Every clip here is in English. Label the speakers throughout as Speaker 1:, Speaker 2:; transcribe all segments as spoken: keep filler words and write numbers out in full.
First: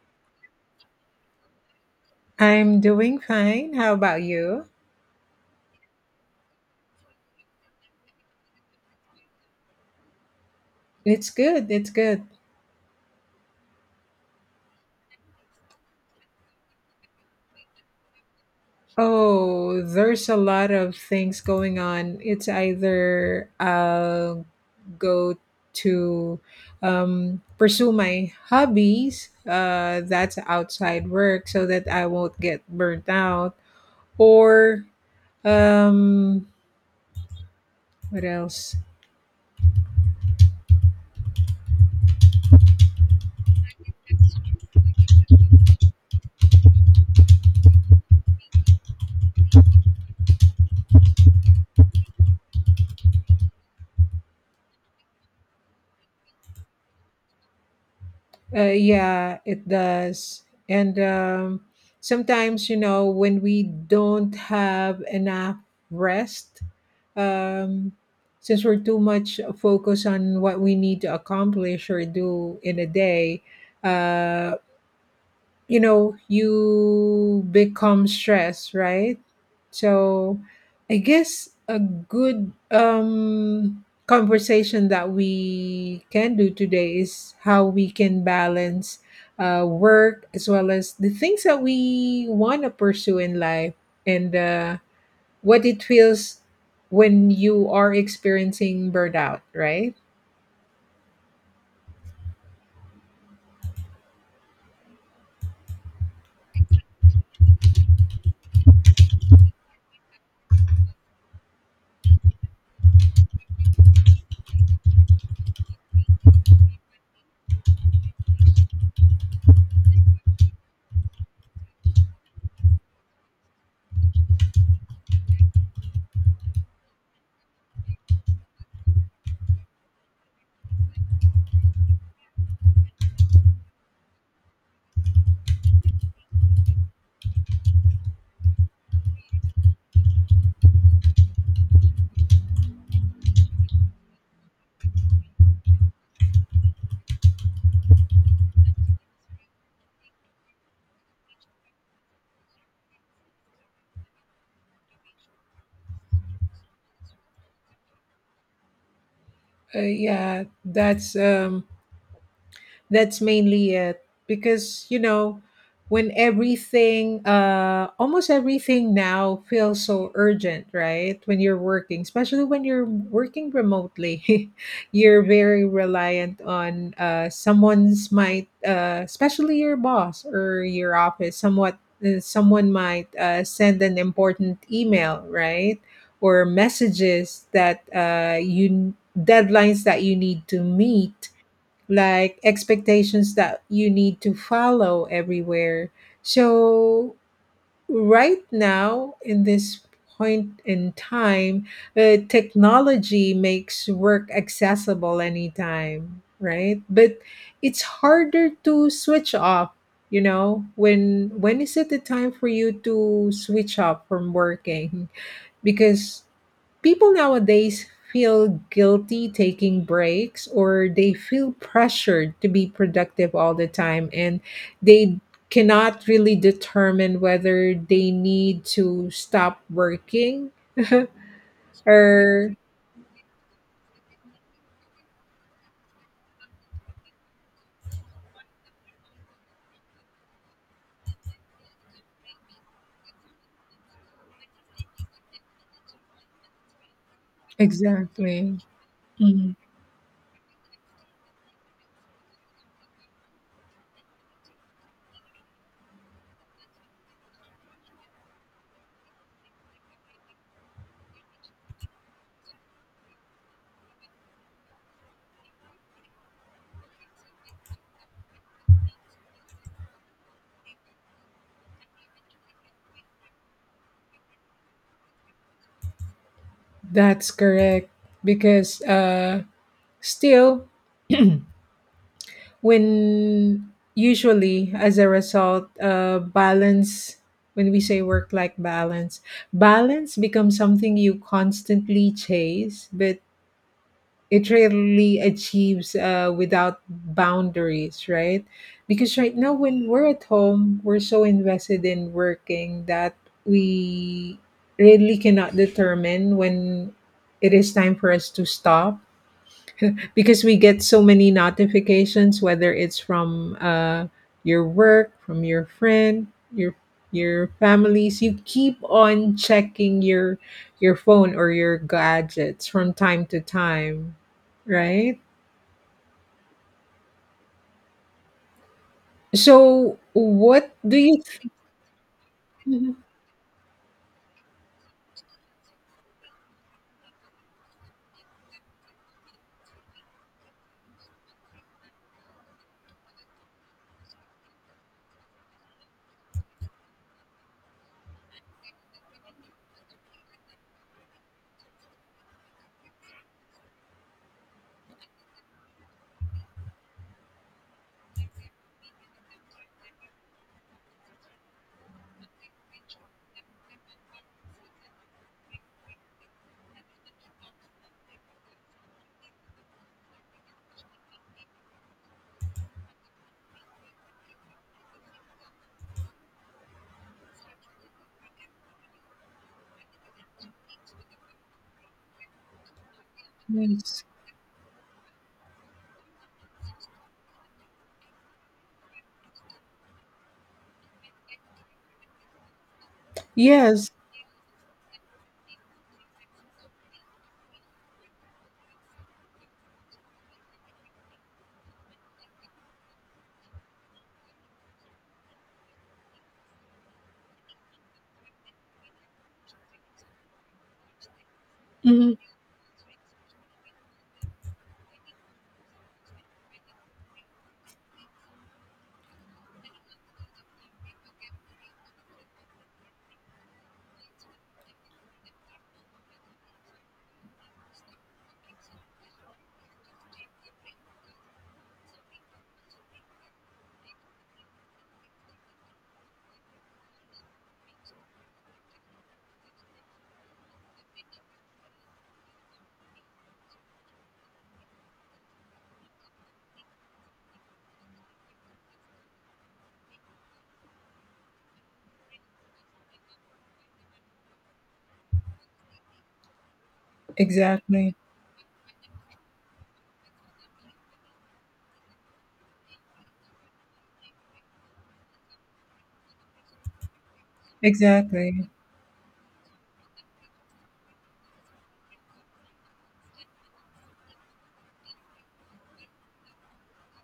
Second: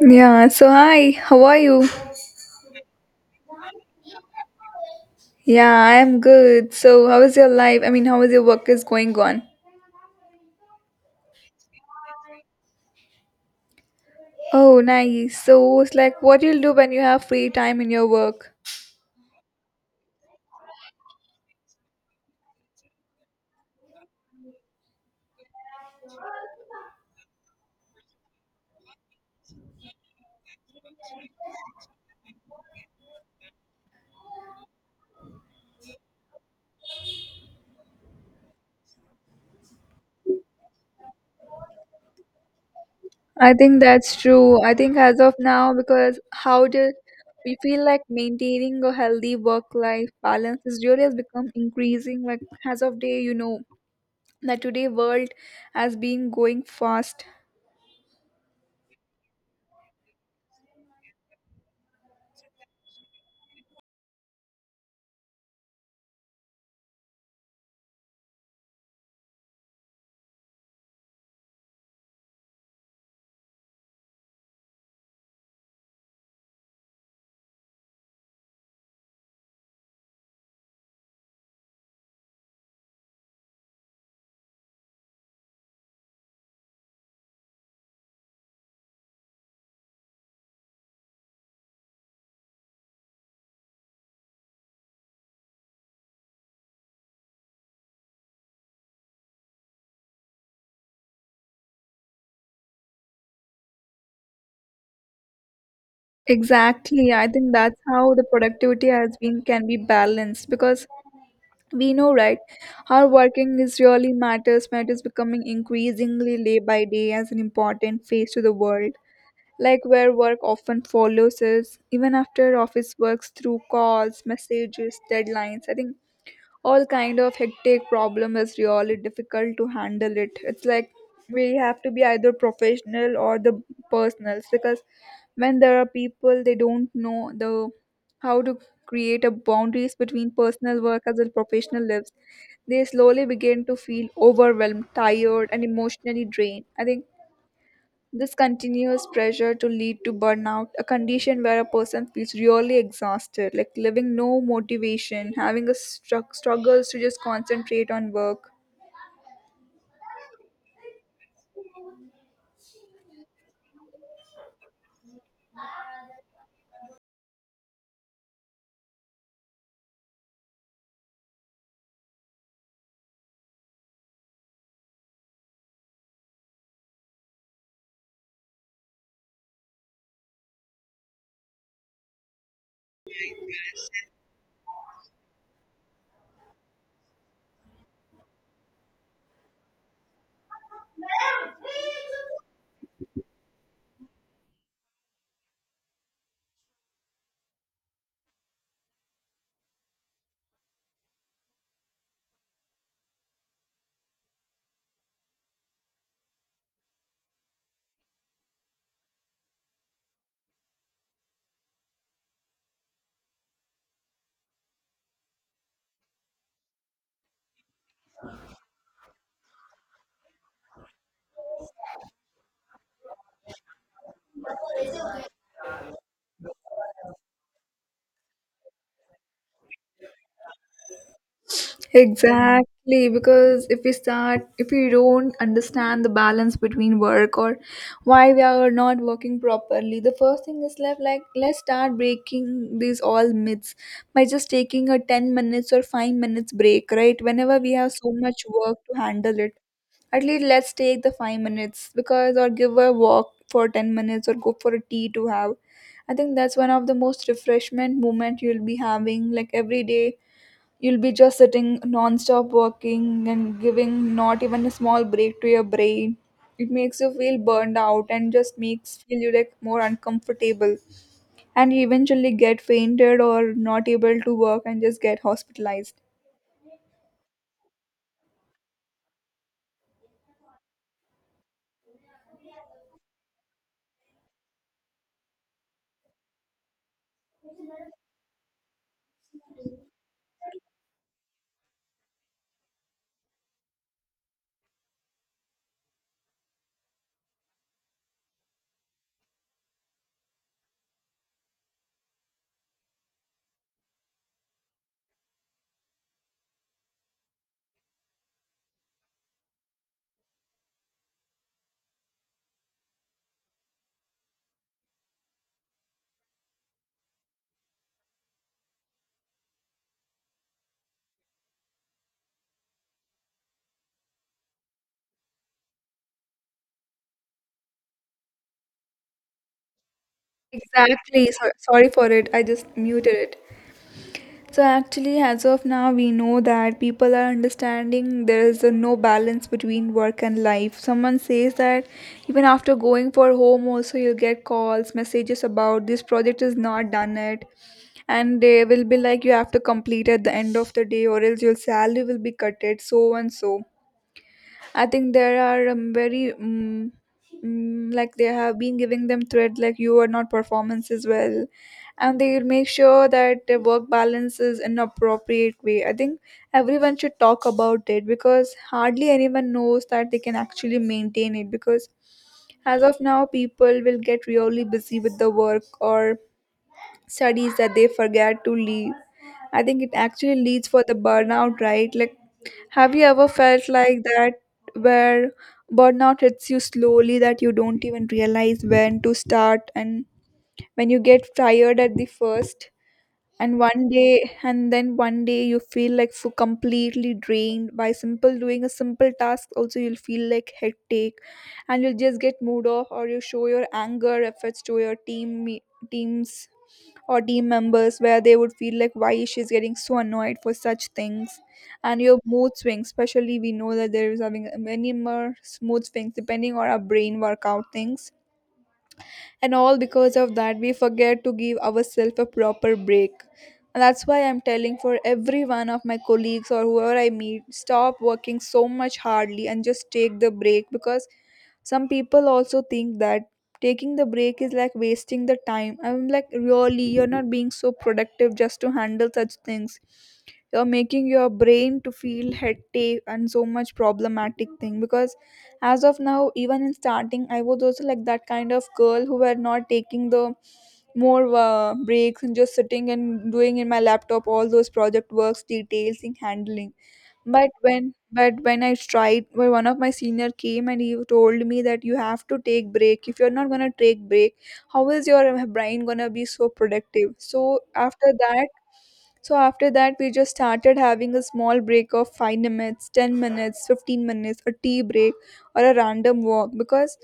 Speaker 1: Yeah, so hi, how are you?
Speaker 2: I'm doing fine. How about you?
Speaker 1: Yeah, I am good. So, how is your life? I mean, how is your work is going on?
Speaker 2: It's good. It's good.
Speaker 1: Oh, nice. So, it's like what you'll do when you have free time in your work.
Speaker 2: Oh, there's a lot of things going on. It's either I'll go to um, pursue my hobbies uh, that's outside work so that I won't get burnt out, or um, what else?
Speaker 1: I think that's true. I think as of now, because how do we feel like maintaining a healthy work-life balance is really has become increasing. Like as of day, you know that today world has been going fast.
Speaker 2: Uh, yeah, it does. And um, sometimes, you know, when we don't have enough rest, um, since we're too much focused on what we need to accomplish or do in a day, uh, you know you become stressed, right? So I guess a good um conversation that we can do today is how we can balance uh, work as well as the things that we want to pursue in life, and uh, what it feels when you are experiencing burnout, right?
Speaker 1: Exactly. I think that's how the productivity has been can be balanced because we know, right, how working is really matters matters becoming increasingly day by day as an important face to the world, like where work often follows us even after office works through calls, messages, deadlines. I think all kind of hectic problem is really difficult to handle it it's like we have to be either professional or the personals because when there are people they don't know the how to create a boundaries between personal work as well professional lives. They slowly begin to feel overwhelmed, tired and emotionally drained. I think this continuous pressure to lead to burnout, a condition where a person feels really exhausted, like living no motivation, having a stru- struggles to just concentrate on work.
Speaker 2: uh, yeah, that's um that's mainly it, because you know when everything uh almost everything now feels so urgent, right? When you're working, especially when you're working remotely, you're very reliant on uh someone's might uh especially your boss or your office somewhat, uh, someone might uh, send an important email, right? Or messages that uh, you deadlines that you need to meet, like expectations that you need to follow everywhere. So, right now, in this point in time, uh, technology makes work accessible anytime, right? But it's harder to switch off. You know, when when is it the time for you to switch off from working? Because people nowadays feel guilty taking breaks or they feel pressured to be productive all the time, and they cannot really determine whether they need to stop working, or
Speaker 1: Exactly, because if we start, if we don't understand the balance between work or why we are not working properly, the first thing is left like let's start breaking these all myths by just taking a ten minutes or five minutes break, right? Whenever we have so much
Speaker 2: exactly.
Speaker 1: work to handle it,
Speaker 2: Mhm.
Speaker 1: at least let's take the five minutes because or give a walk for ten minutes or go for a tea to have. I think that's one of the most refreshment moment you'll be having like every day. You'll be just sitting non-stop working and giving not even a small break to your brain. It makes you feel burned out and just makes feel you like more uncomfortable. And you eventually get fainted or not able to work and just get hospitalized.
Speaker 2: That's correct, because uh still when usually as a result uh, balance, when we say work life balance, balance becomes something you constantly chase, but it rarely achieves uh, without boundaries, right? Because right now when we're at home we're so invested in working that we really cannot determine when it is time for us to stop, because we get so many notifications, whether it's from uh, your work, from your friend, your your families. You keep on checking your your phone or your gadgets from time to time, right? So what do you
Speaker 1: Exactly. So, sorry for it. I just
Speaker 2: th-
Speaker 1: muted it. So actually, as of now, we know that people are understanding there is a no balance between work and life. Someone says that even after going for home, also you'll get calls, messages about this project is not done yet, and they will be like you have to complete at the end of the day, or else your salary will be cutted, so and so. I think there are um, very um, mm, like they have been giving them threat like you are not performance as well, and they make sure that their work balance is in appropriate way. I think everyone should talk about it because hardly anyone knows that they can actually maintain it because as of now people will get really busy with the work or studies that they forget to leave. I think it actually leads for the burnout, right? Like, have you ever felt like
Speaker 2: yes,
Speaker 1: that where burnout hits you slowly that you don't even realize when to start and when you get tired at the first and one
Speaker 2: yes.
Speaker 1: day and then one day you feel like so completely drained by simple doing a simple task also you'll feel like headache and you'll just get moved off or you show your anger efforts to your team me- teams or team members where they would feel like why she's getting so annoyed for such things. And
Speaker 2: Mhm.
Speaker 1: your mood swings, especially we know that there is having many more mood swings depending on our brain workout things, and all because of that we forget to give ourselves a proper break. And that's why I'm telling for every one of my colleagues or whoever I meet, stop working so much hardly and just take the break because some people also think that taking the break is like wasting the time. I'm like, really, you're not being so productive just to handle such things. You're making your brain to feel hectic and so much problematic thing because as of now, even in starting, I was also like that kind of girl who were not taking the more uh, breaks and just sitting and doing in my laptop all those project works, details, and handling but when
Speaker 2: Exactly,
Speaker 1: but when I tried when one of my senior came and he told me that you have to take break. If you're not going to take break, how is your brain going to be so productive? so after that
Speaker 2: exactly.
Speaker 1: so after that we just started having a small break of five minutes, ten minutes, fifteen minutes, a tea break or a random walk because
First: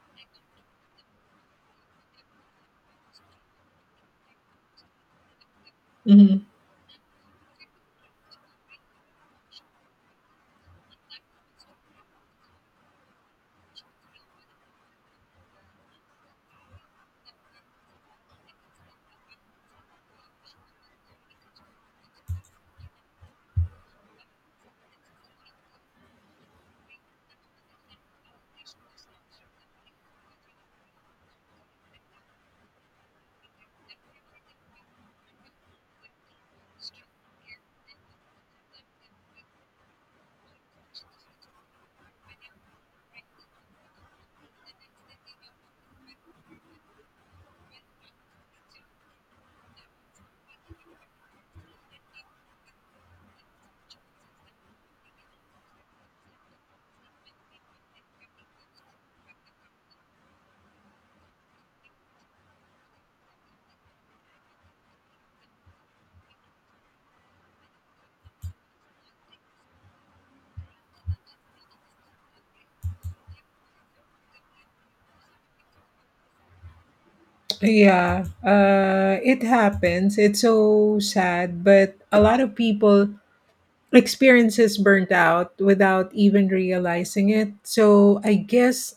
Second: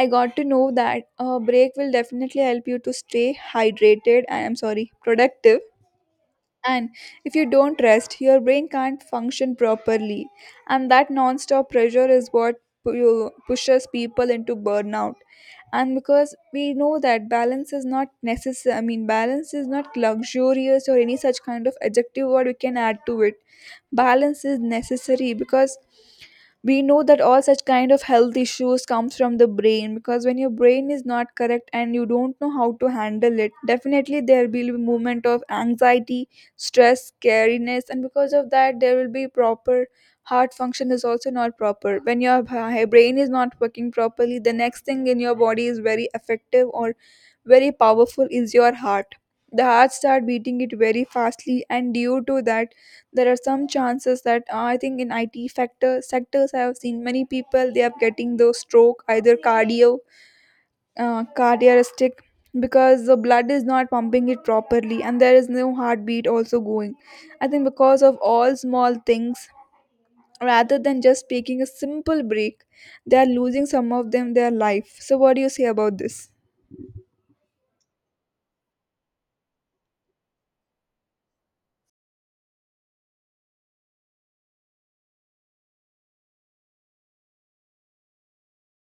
Speaker 1: I got to know that a break will definitely help you to stay hydrated. I am sorry, productive.
Speaker 2: Mhm.
Speaker 1: And if you don't rest, your brain can't function properly. And that non-stop pressure is what pu- you- pushes people into burnout. And because we know that balance is not necessary, I mean, balance is not luxurious or any such kind of adjective word we can add to it. Balance is necessary because we know that all such kind of health issues comes from the brain because when your brain is not correct and you don't know how to handle it, definitely there will be movement of anxiety, stress, scariness, and because of that there will be proper heart function is also not proper. When your b- brain is not working properly, the next thing in your body is very effective or very powerful is your heart. The heart start beating it very fastly and due to that there are some chances that uh, I think in IT factor sectors I have seen many people they are getting those stroke, either cardio uh, cardiac, because the blood is not pumping it properly and there is no heartbeat also going. I think because of all small things rather than just taking a simple break, they are losing some of them their life. So what do you say about this?
Speaker 2: Yeah, uh it happens. It's so sad, but a lot of people experiences burnt out without even realizing it. So I guess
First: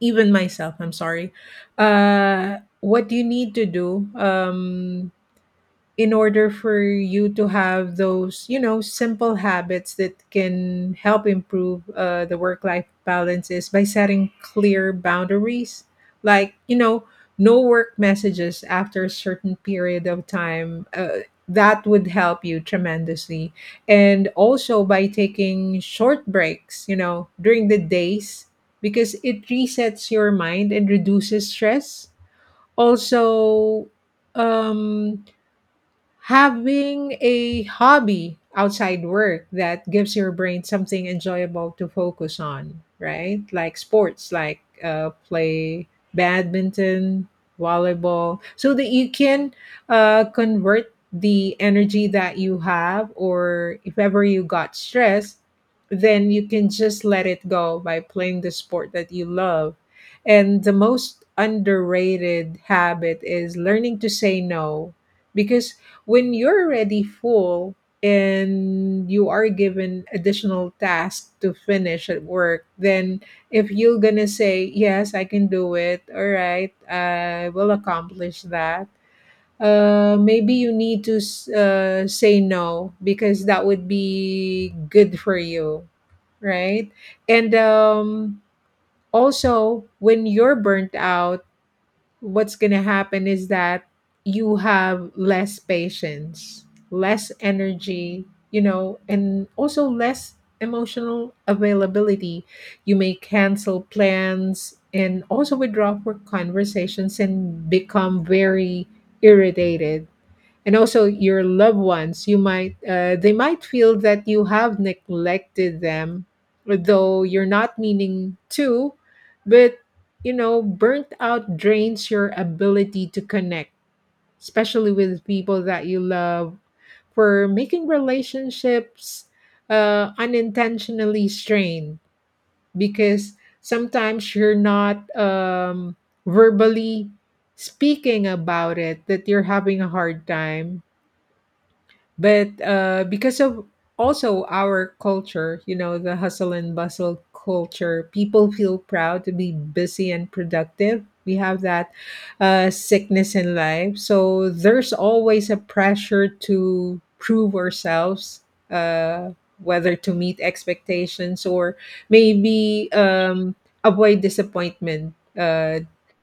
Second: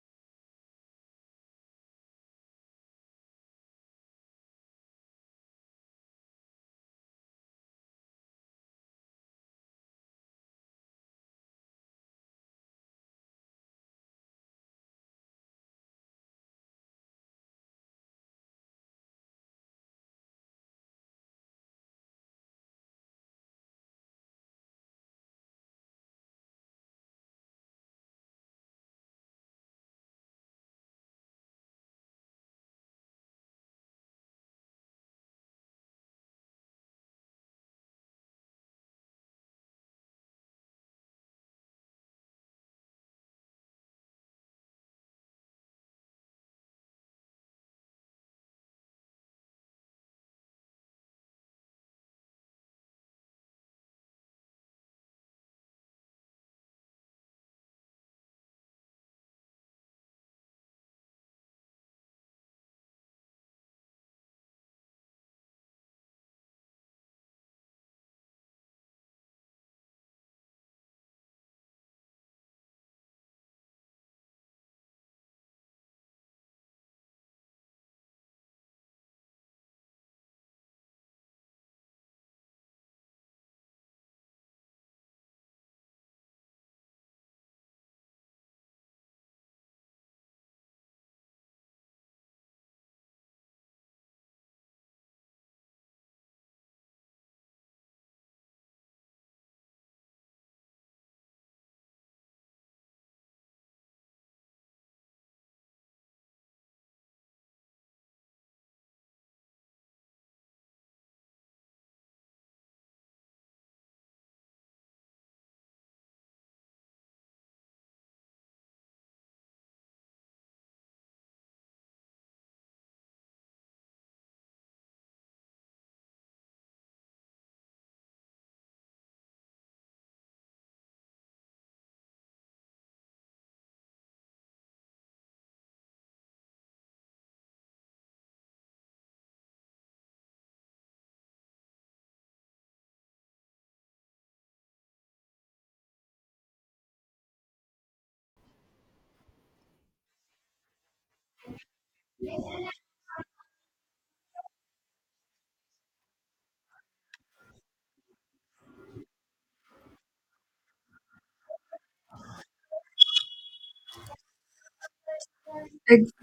Speaker 2: even myself, I'm sorry. Uh, what you need to do um, in order for you to have those, you know, simple habits that can help improve uh, the work life balance, is by setting clear boundaries, like you know, no work messages after a certain period of time. uh, that would help you tremendously, and also by taking short breaks, you know, during the days, because it resets your mind and reduces stress. Also, um having a hobby outside work that gives your brain something enjoyable to focus on, right? Like sports, like uh, play badminton, volleyball, so that you can uh, convert the energy that you have, or if ever you got stressed, then you can just let it go by playing the sport that you love. And the most underrated habit is learning to say no, because when you're already full and you are given additional tasks to finish at work, then if you're gonna say, "Yes, I can do it, all right, I will accomplish that." Uh, maybe you need to s- uh, say no, because that would be good for you, right? And um, also, when you're burnt out, what's going to happen is that you have less patience, less energy, you know, and also less emotional availability. You may cancel plans and also withdraw for conversations and become very irritated, and also your loved ones, you might uh, they might feel that you have neglected them, though you're not meaning to. But you know, burnt out drains your ability to connect, especially with people that you love, for making relationships uh, unintentionally strained, because sometimes you're not um, verbally speaking about it that you're having a hard time. But uh, because of also our culture, you know, the hustle and bustle culture, people feel proud to be busy and productive. We have that uh, sickness in life, so there's always a pressure to prove ourselves, uh, whether to meet expectations, or maybe um, avoid disappointment, uh,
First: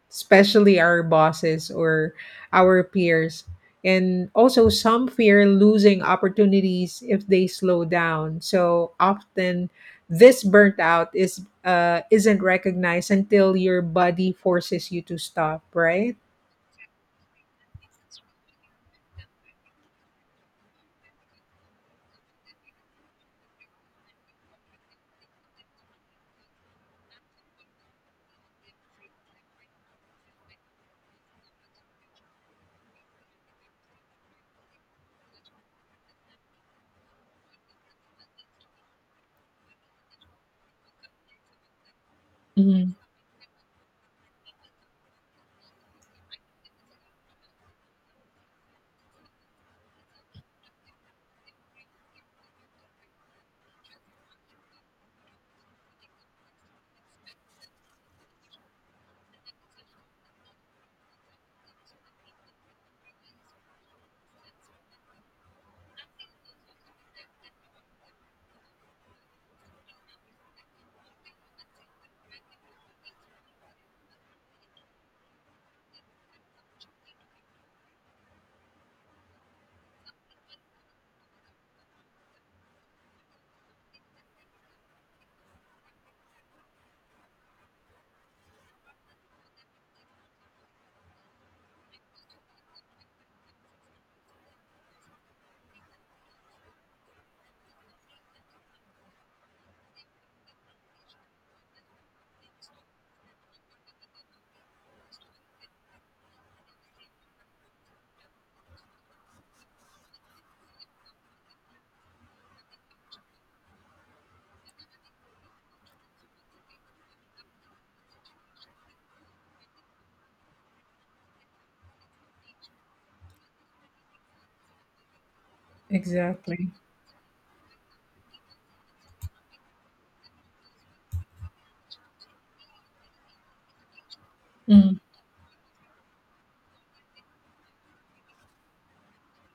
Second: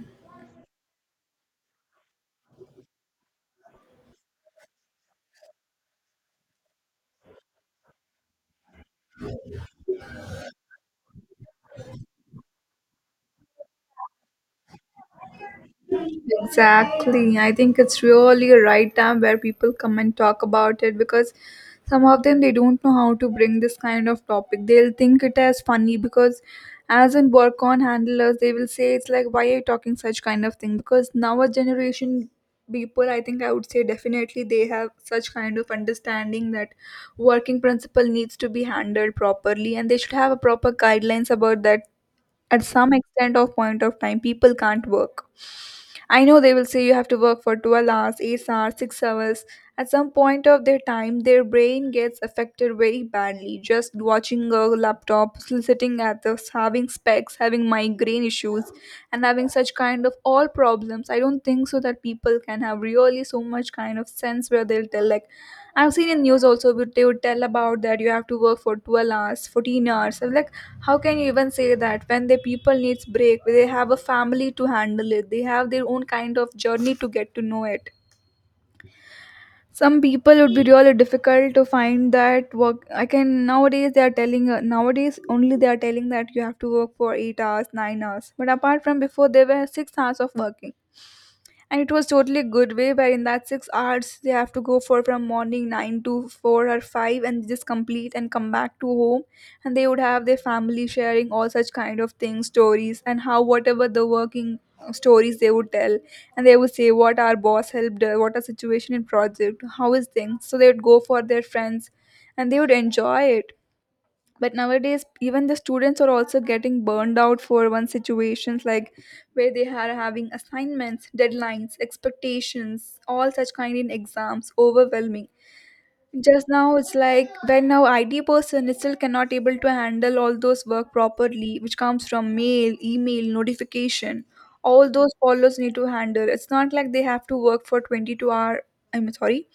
Speaker 2: especially our bosses or our peers, and also some fear losing opportunities if they slow down. So often this burnt out is uh, isn't recognized until your body forces you to stop, right?
Speaker 1: Exactly. I think it's really a right time where people come and talk about it because some of them they don't know how to bring this kind of topic. They'll think it as funny because as in work on handlers they will say it's like why are you talking such kind of thing? Because now a generation people, I think I would say definitely they have such kind of understanding that working principle needs to be handled properly and they should have a proper guidelines about that at some
Speaker 2: Mm,
Speaker 1: extent of point of time people can't work. I know they will say you have to work for twelve hours, eight hours, six hours. At some point of their time, their brain gets affected very badly. Just watching a laptop, sitting at this, having specs, having migraine issues, and having such kind of all problems. I don't think so that people can have really so much kind of sense where they'll tell like, I've seen in news also would- they would tell about that you have to work for twelve hours, fourteen hours. I'm like, how can you even say that when the people needs break? They have a family to handle it. They have their own kind of journey to get to know it. Some people would be really difficult to find that work. I can nowadays they are telling uh, nowadays only they are telling that you have to work for eight hours, nine hours. But apart from before, there were six hours of working and it was totally good way where in that six hours they have to go for from morning nine to four or five and just complete and come back to home and they would have their family sharing all such kind of things, stories, and how whatever the working uh, stories they would tell and they would say what our boss helped uh, what a situation in project how is things so they would go for their friends and they would enjoy it but nowadays even the students are also getting burned out for one situations like where they are having assignments, deadlines, expectations, all such kind in exams overwhelming. Just
Speaker 2: exactly.
Speaker 1: now it's like when our I T person is still cannot able to handle all those work properly which comes from mail, email notification, all
Speaker 2: Mm,
Speaker 1: those followers need to handle, it's not like they have to work for twenty-two hour, I'm sorry,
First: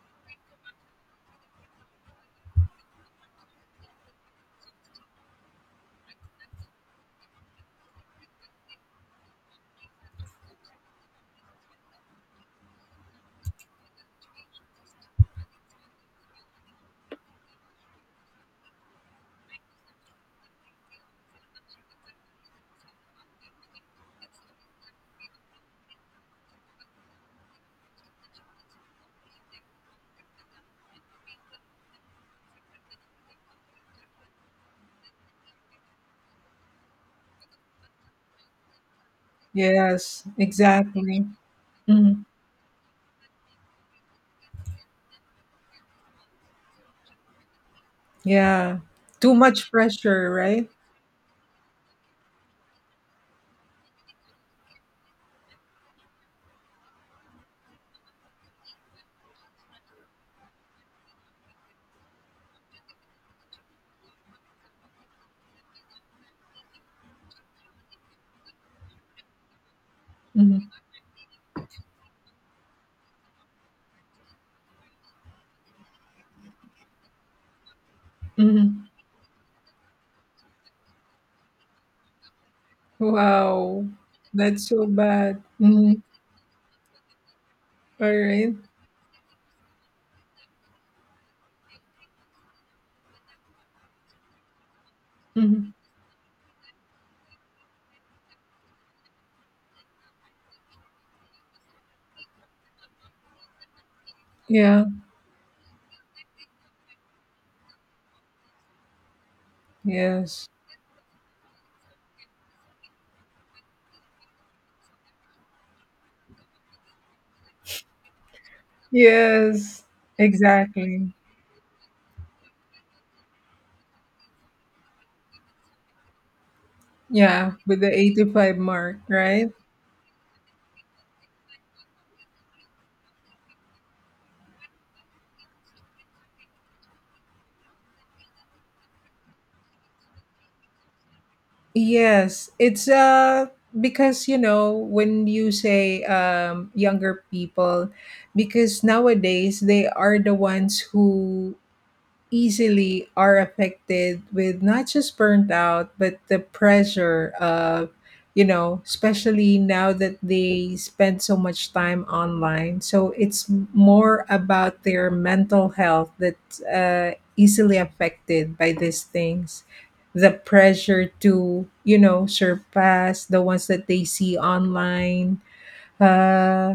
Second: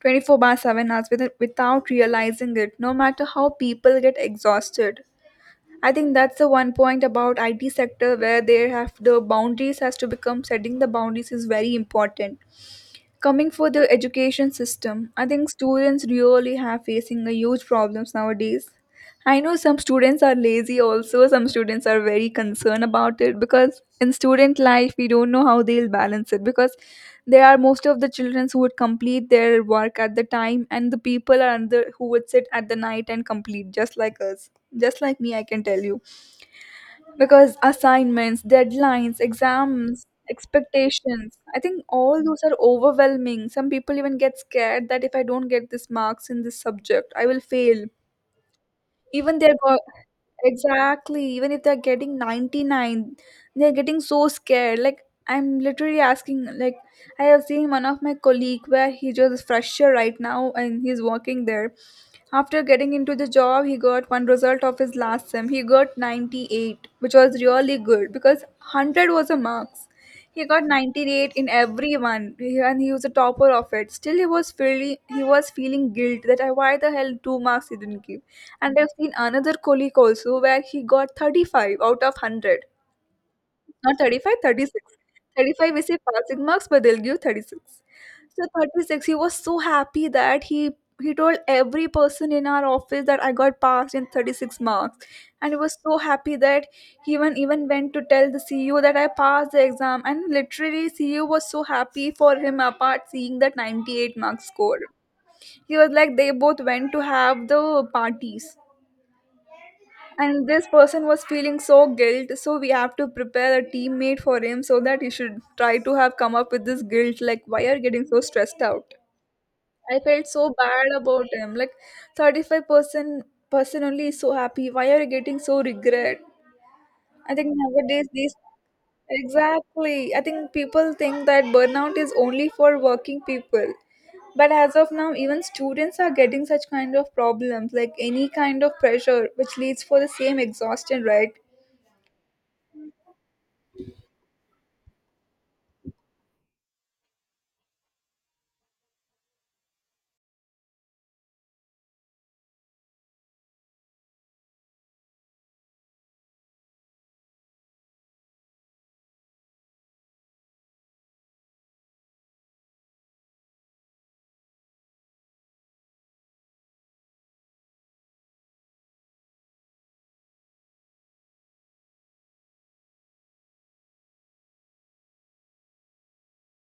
Speaker 1: twenty-four by seven hours with, without realizing it no matter how people get exhausted. I think that's the one point about it sector where they have the boundaries has to become setting the boundaries is very important. Coming for the education system, I think students really have facing a huge problems nowadays. I know some students are lazy also, some students are very concerned about it because in student life we don't know how they'll balance it because there are most of the children who would complete their work at the time and the people are under who would sit at the night and complete just like us. Just like me, I can tell you because assignments, deadlines, exams,
Speaker 2: yes, exactly.
Speaker 1: expectations, I think all
Speaker 2: Mm,
Speaker 1: those are overwhelming. Some people even get scared that if I don't get this marks in this subject, I will fail.
Speaker 2: yeah. Too
Speaker 1: Even they're
Speaker 2: much
Speaker 1: go
Speaker 2: pressure, right?
Speaker 1: exactly, even if they're getting ninety-nine, they're getting so scared. Like I'm literally asking, like I have seen one of my colleague where he just fresher right now and he's working there. After getting into the job, he got one result of his last sem. He got ninety-eight, which was really good because one hundred was a marks. He got
Speaker 2: Mm,
Speaker 1: ninety-eight in everyone he- and he was a topper of it. Still he was feeling he was feeling guilt that I why the hell two marks he didn't give. And
Speaker 2: mm.
Speaker 1: I've seen another colleague also where he got thirty-five out of one hundred
Speaker 2: Wow.
Speaker 1: not thirty five, thirty
Speaker 2: That's so bad.
Speaker 1: thirty-five we say
Speaker 2: Mm,
Speaker 1: passing marks, but they'll give thirty-six.
Speaker 2: all
Speaker 1: So
Speaker 2: right.
Speaker 1: thirty-six, he was so happy that he he told every person in our office that I got passed in thirty-six marks. And he
Speaker 2: Mm,
Speaker 1: was so happy that he even even went to tell the C U that I passed the exam. And literally C U was so happy for him apart seeing that ninety-eight marks score.
Speaker 2: yeah.
Speaker 1: He was like they both went to have the parties. And
Speaker 2: Yes.
Speaker 1: this person was feeling so guilt, so we have to prepare a teammate for him so that he should try to have come up with this guilt. Like, why are you getting so stressed out?
Speaker 2: Yes.
Speaker 1: I felt so bad
Speaker 2: Exactly.
Speaker 1: about him. Like, thirty-five person person only is so happy. Why are you getting so regret? I think
Speaker 2: Yeah, with the
Speaker 1: nowadays these
Speaker 2: eighty-five mark, right?
Speaker 1: exactly. I think people think that burnout is only for working people. But as of now, even students are getting such kind of problems, like any kind of pressure, which leads for the same exhaustion, right?
Speaker 2: Yes, it's uh because you know when you say um younger people, because nowadays they are the ones who easily are affected with not just burnt out, but the pressure of, you know, especially now that they spend so much time online, so it's more about their mental health that's uh, easily affected by these things, the pressure to, you know, surpass the ones that they see online. uh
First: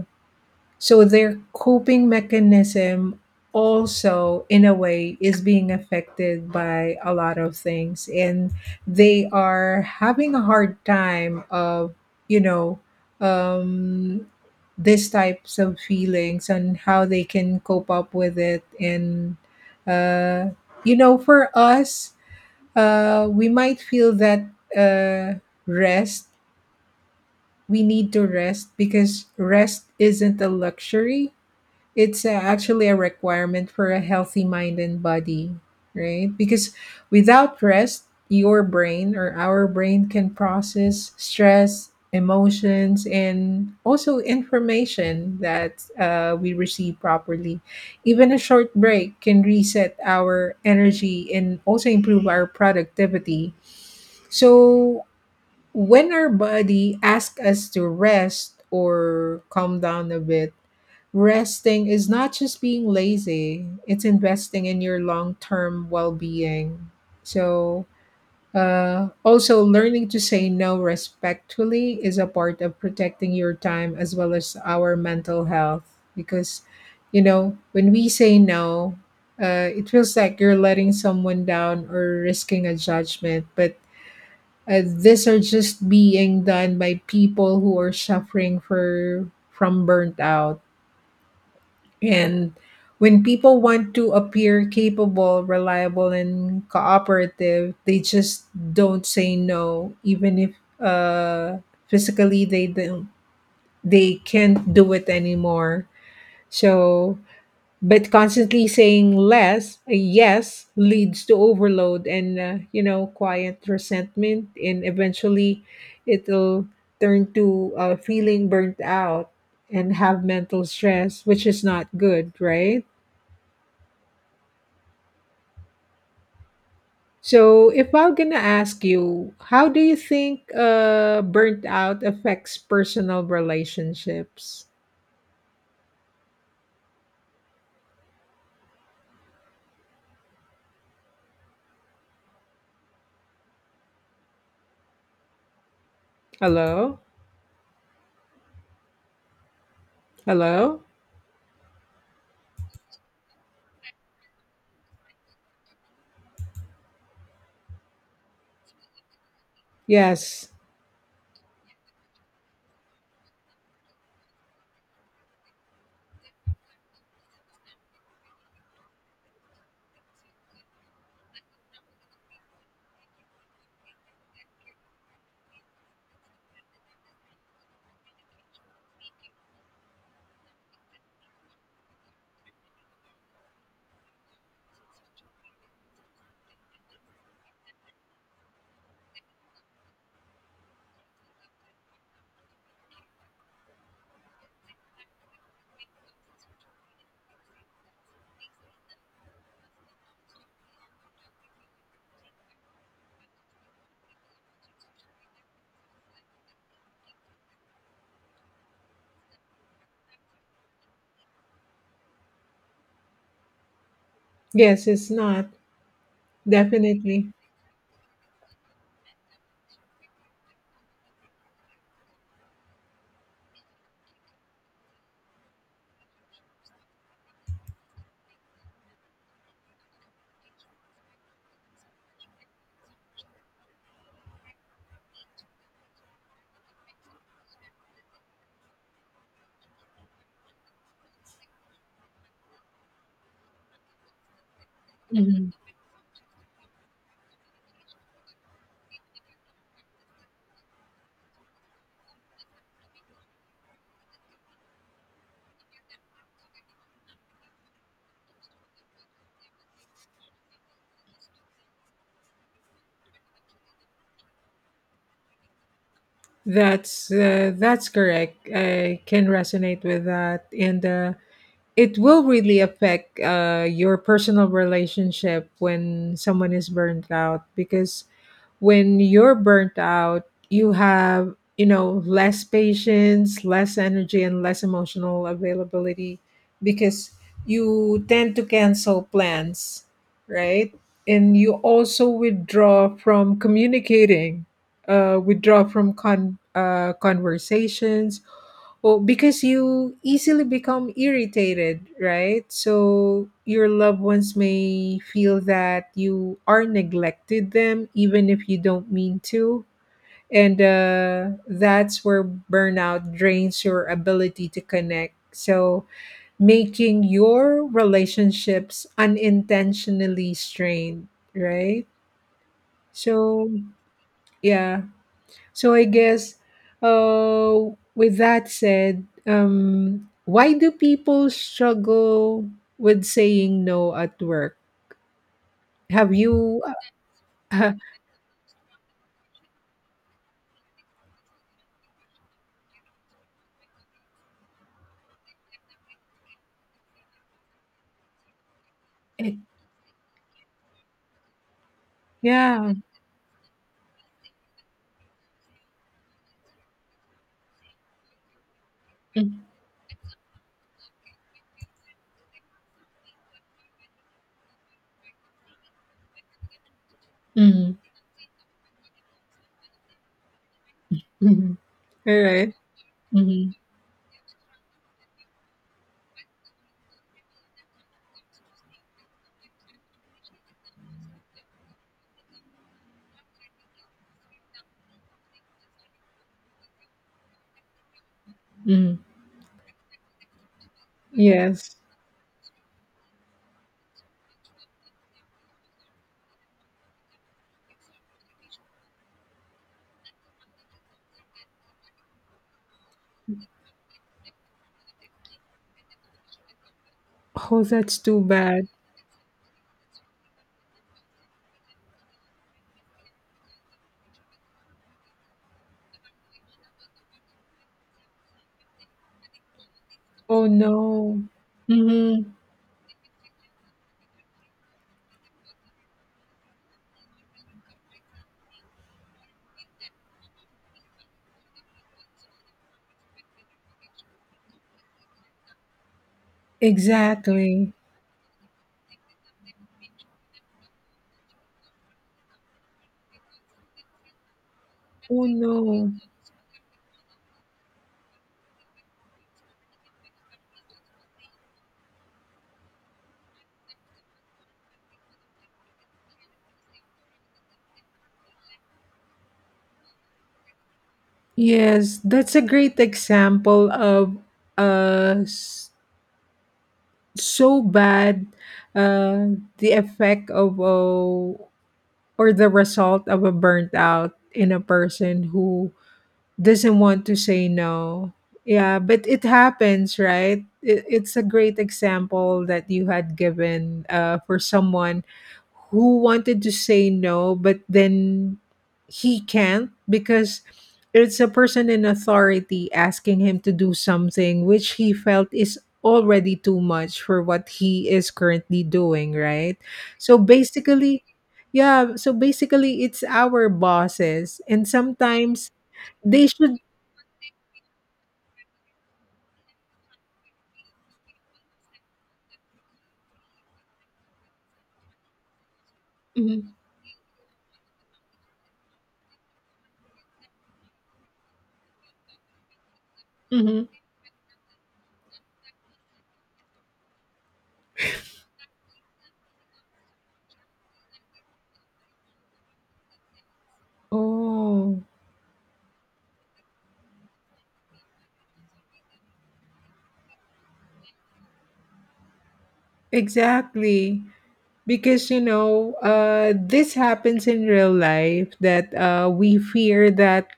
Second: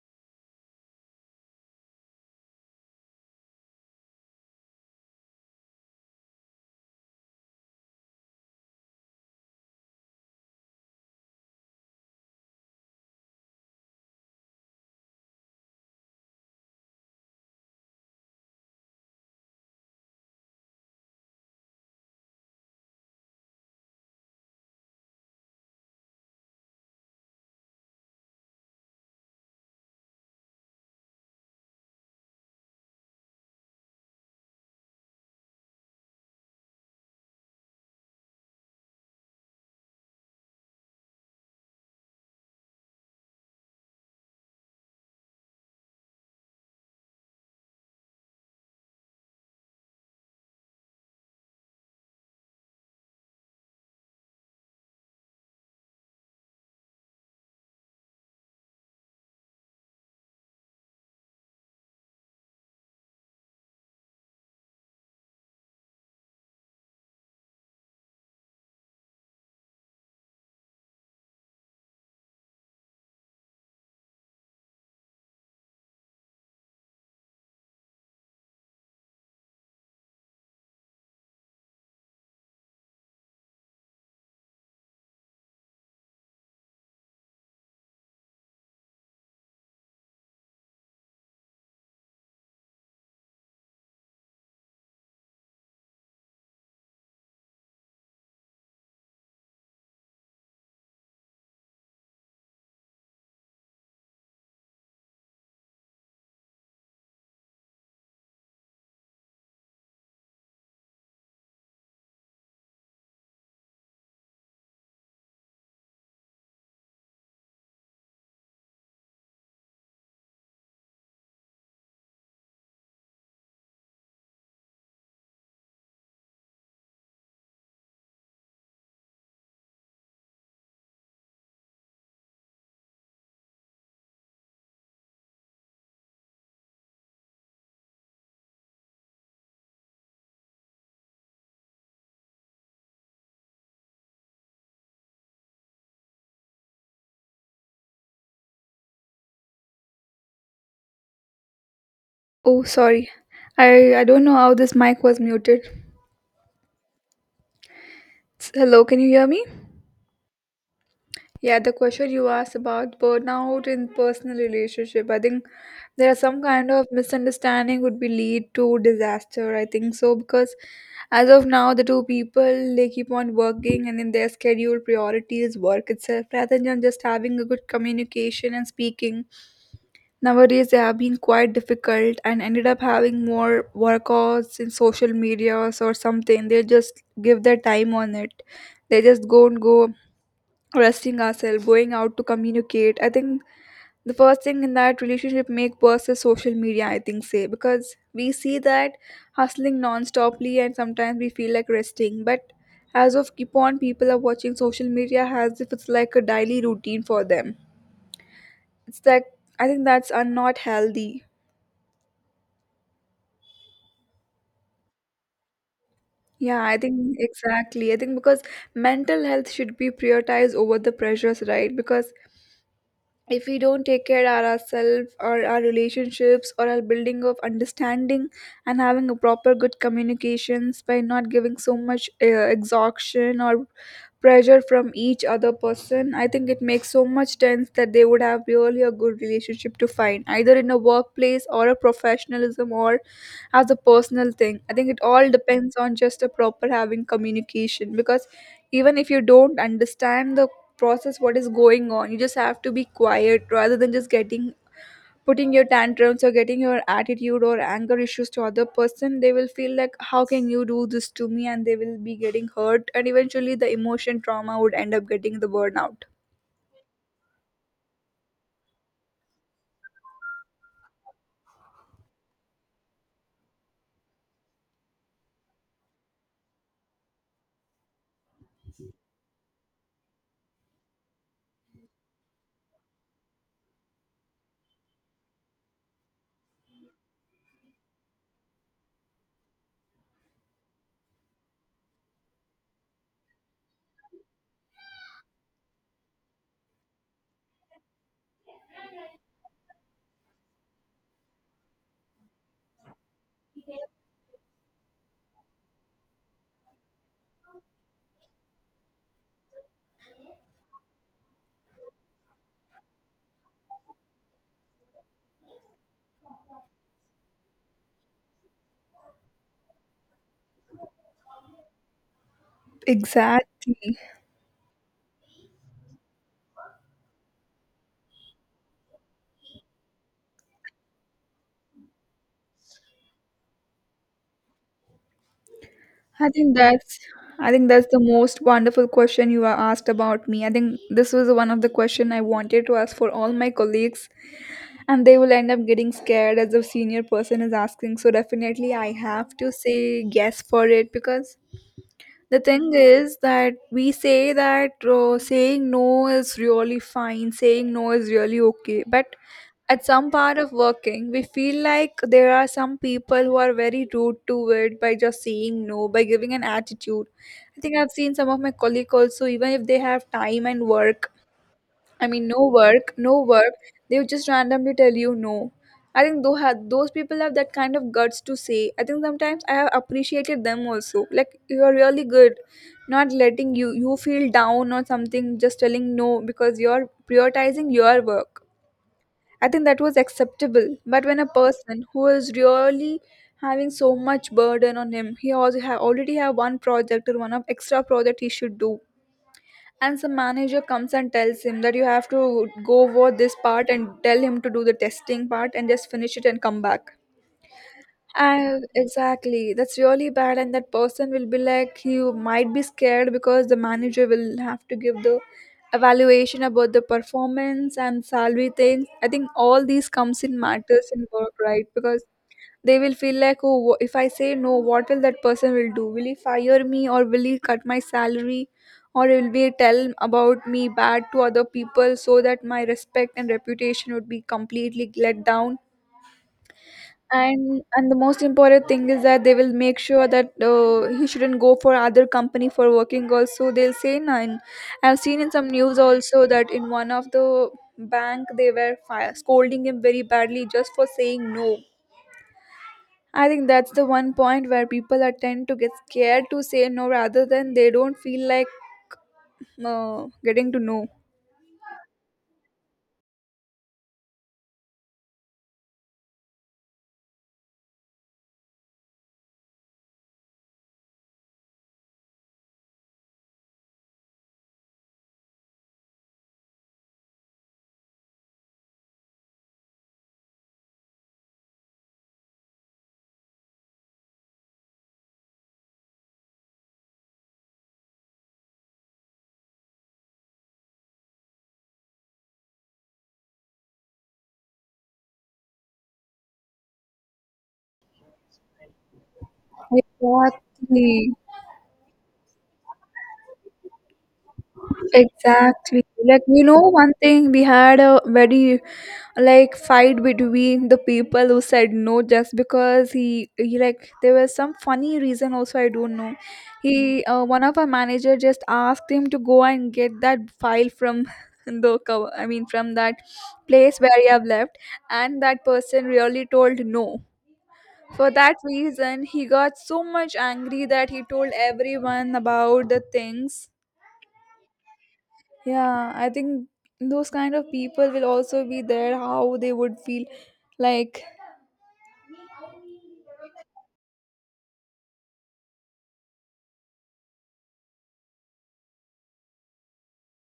Speaker 2: so their coping mechanism also in a way is being affected by a lot of things, and they are having a hard time of, you know, um these types of feelings and how they can cope up with it. And uh you know, for us, uh we might feel that uh rest, we need to rest, because rest isn't a luxury. It's uh, actually a requirement for a healthy mind and body, right? Because without rest, your brain or our brain can process stress, emotions, and also information that uh, we receive properly. Even a short break can reset our energy and also improve our productivity. So, when our body asks us to rest or calm down a bit, resting is not just being lazy, it's investing in your long term well being. So, uh, also, learning to say no respectfully is a part of protecting your time as well as our mental health. Because, you know, when we say no, uh, it feels like you're letting someone down or risking a judgment. But uh, these are just being done by people who are suffering for from burnt out. And when people want to appear capable, reliable, and cooperative, they just don't say no, even if uh, physically they don't, they can't do it anymore. So but constantly saying less uh, yes leads to overload and, uh, you know, quiet resentment, and eventually it'll turn to uh, feeling burnt out and have mental stress, which is not good, right? So if I'm gonna ask you, how do you think uh, burnt out affects personal relationships? Hello? Hello?
Speaker 1: Oh, sorry. I I don't know how this mic was muted. S- Hello, can you hear me?
Speaker 2: Yes.
Speaker 1: Yeah, the question you asked about burnout in personal relationship. I think there are some kind of misunderstanding would be lead to disaster. I think so because as of now, the two people they keep on working and in their schedule priority is work itself rather than just having a good communication and speaking. Nowadays, they have been quite difficult and ended up having more workouts in social medias or something. They just give their time on it. They just go and go resting ourselves, going out to communicate. I think the first thing in that relationship make worse is social media, I think say, because we see that hustling non-stoply and sometimes we feel like resting. But as of keep on, people are watching social media as if it's like a daily routine for them. It's like I think that's are not healthy.
Speaker 2: Yes, it's not.
Speaker 1: Yeah, I think
Speaker 2: Definitely.
Speaker 1: exactly. I think because mental health should be prioritized over the pressures, right? Because if we don't take care of ourselves or our relationships or our building of understanding and having a proper good communications by not giving so much uh, exhaustion or pressure from each other person, I think it makes so much sense that they would have really a good relationship to find either in a workplace or a professionalism or as a personal thing. I think it all
Speaker 2: Mm-hmm.
Speaker 1: depends on just a proper having communication because even if you don't understand the process what is going on, you just have to be quiet rather than just getting putting your tantrums or getting your attitude or anger issues to other person, they will feel like how can you do this to me and they will be getting hurt and eventually the emotion trauma would end up getting the burnout
Speaker 2: That's uh, that's correct. I can resonate with that, and uh, it will really affect uh, your personal relationship when someone is burnt out, because when you're burnt out you have, you know, less patience, less energy, and less emotional availability, because you tend to cancel plans, right, and you also withdraw from communicating, uh, withdraw from con- uh, conversations, well, because you easily become irritated, right? So your loved ones may feel that you are neglected them, even if you don't mean to. And uh, that's where burnout drains your ability to connect. So making your relationships unintentionally strained, right? So,
Speaker 1: exactly.
Speaker 2: yeah. So I guess, uh, with that said, um, why do people struggle with saying no at work? Have
Speaker 1: i think
Speaker 2: you?
Speaker 1: that's i think
Speaker 2: Uh,
Speaker 1: that's the most wonderful question you are asked about me. I think this was one of the question I wanted to ask for all my colleagues, and they will end up getting scared as the senior person is asking, so definitely I have to say yes for it. Because the thing
Speaker 2: yeah.
Speaker 1: is that we say that uh, saying no is really fine, saying no is really okay, but at some part of working we feel like there are some people who are very rude to it by just saying no by giving an attitude. I
Speaker 2: Mm-hmm.
Speaker 1: think I've seen some of my colleagues also, even if they have time and work,
Speaker 2: Mm-hmm.
Speaker 1: I
Speaker 2: All
Speaker 1: mean, no
Speaker 2: right.
Speaker 1: work, no
Speaker 2: Mm-hmm.
Speaker 1: work. They would just randomly tell you no. I think those have, those people have that kind of guts to say. I think sometimes I have appreciated them also. Like you are really good, not letting you you feel down or something, just telling no because you're prioritizing your work.
Speaker 2: Mm-hmm.
Speaker 1: I think that was acceptable. But when a
Speaker 2: Yes.
Speaker 1: person who is really having so much burden on him, he also have already have one project or one of extra project he should do, and some manager comes and tells him that you have to go over this part and tell him to do the testing part and just finish it and come back,
Speaker 2: Oh, that's too
Speaker 1: and
Speaker 2: bad.
Speaker 1: exactly that's really bad and that person will be like he might be scared because the manager will have to give the evaluation about the performance and salary things. I think all these comes in
Speaker 2: Oh
Speaker 1: matters in
Speaker 2: no.
Speaker 1: work, right? Because
Speaker 2: Mm-hmm.
Speaker 1: they will feel like, oh, wh- if I say no, what will that person will do, will he fire me or will he cut my salary or will he tell about me bad to other people so that my respect and reputation would be completely let down. and
Speaker 2: Exactly.
Speaker 1: and the most important thing is that they will make sure that uh, he shouldn't go for other company for working also, they'll say none. I've seen
Speaker 2: Oh
Speaker 1: in some news
Speaker 2: no.
Speaker 1: also that in one of the bank they were fire, scolding him very badly just for saying no. I think that's the one point where people are tend to get scared to say no rather than they don't feel like uh, getting to know.
Speaker 2: Yes, that's a great example of us so bad, uh, the effect of a, or the result of a burnt out in a person who doesn't want to say no. Yeah, but it happens, right? It, it's a great example that you had given uh, for someone who wanted to say no, but then he can't because it's a person in authority asking him to do something which he felt is already too much for what he is currently doing, right? So basically,
Speaker 1: Exactly.
Speaker 2: yeah, so basically it's our bosses and sometimes
Speaker 1: Exactly. Like
Speaker 2: they
Speaker 1: you know
Speaker 2: should.
Speaker 1: one thing we had a very like fight between the people who said no just because he, he like there was some funny reason also, I don't know.
Speaker 2: Mhm,
Speaker 1: He uh, one of our manager just asked him to go and get that file from the cover, I mean from that
Speaker 2: mhm.
Speaker 1: place where you have left, and that person really told no. For that reason he got so much angry that he told everyone about the things.
Speaker 2: Oh,
Speaker 1: Yeah, I think those kind of people will also be there, how they would feel like,
Speaker 2: exactly. Because you know, uh, this happens in real life that uh, we fear that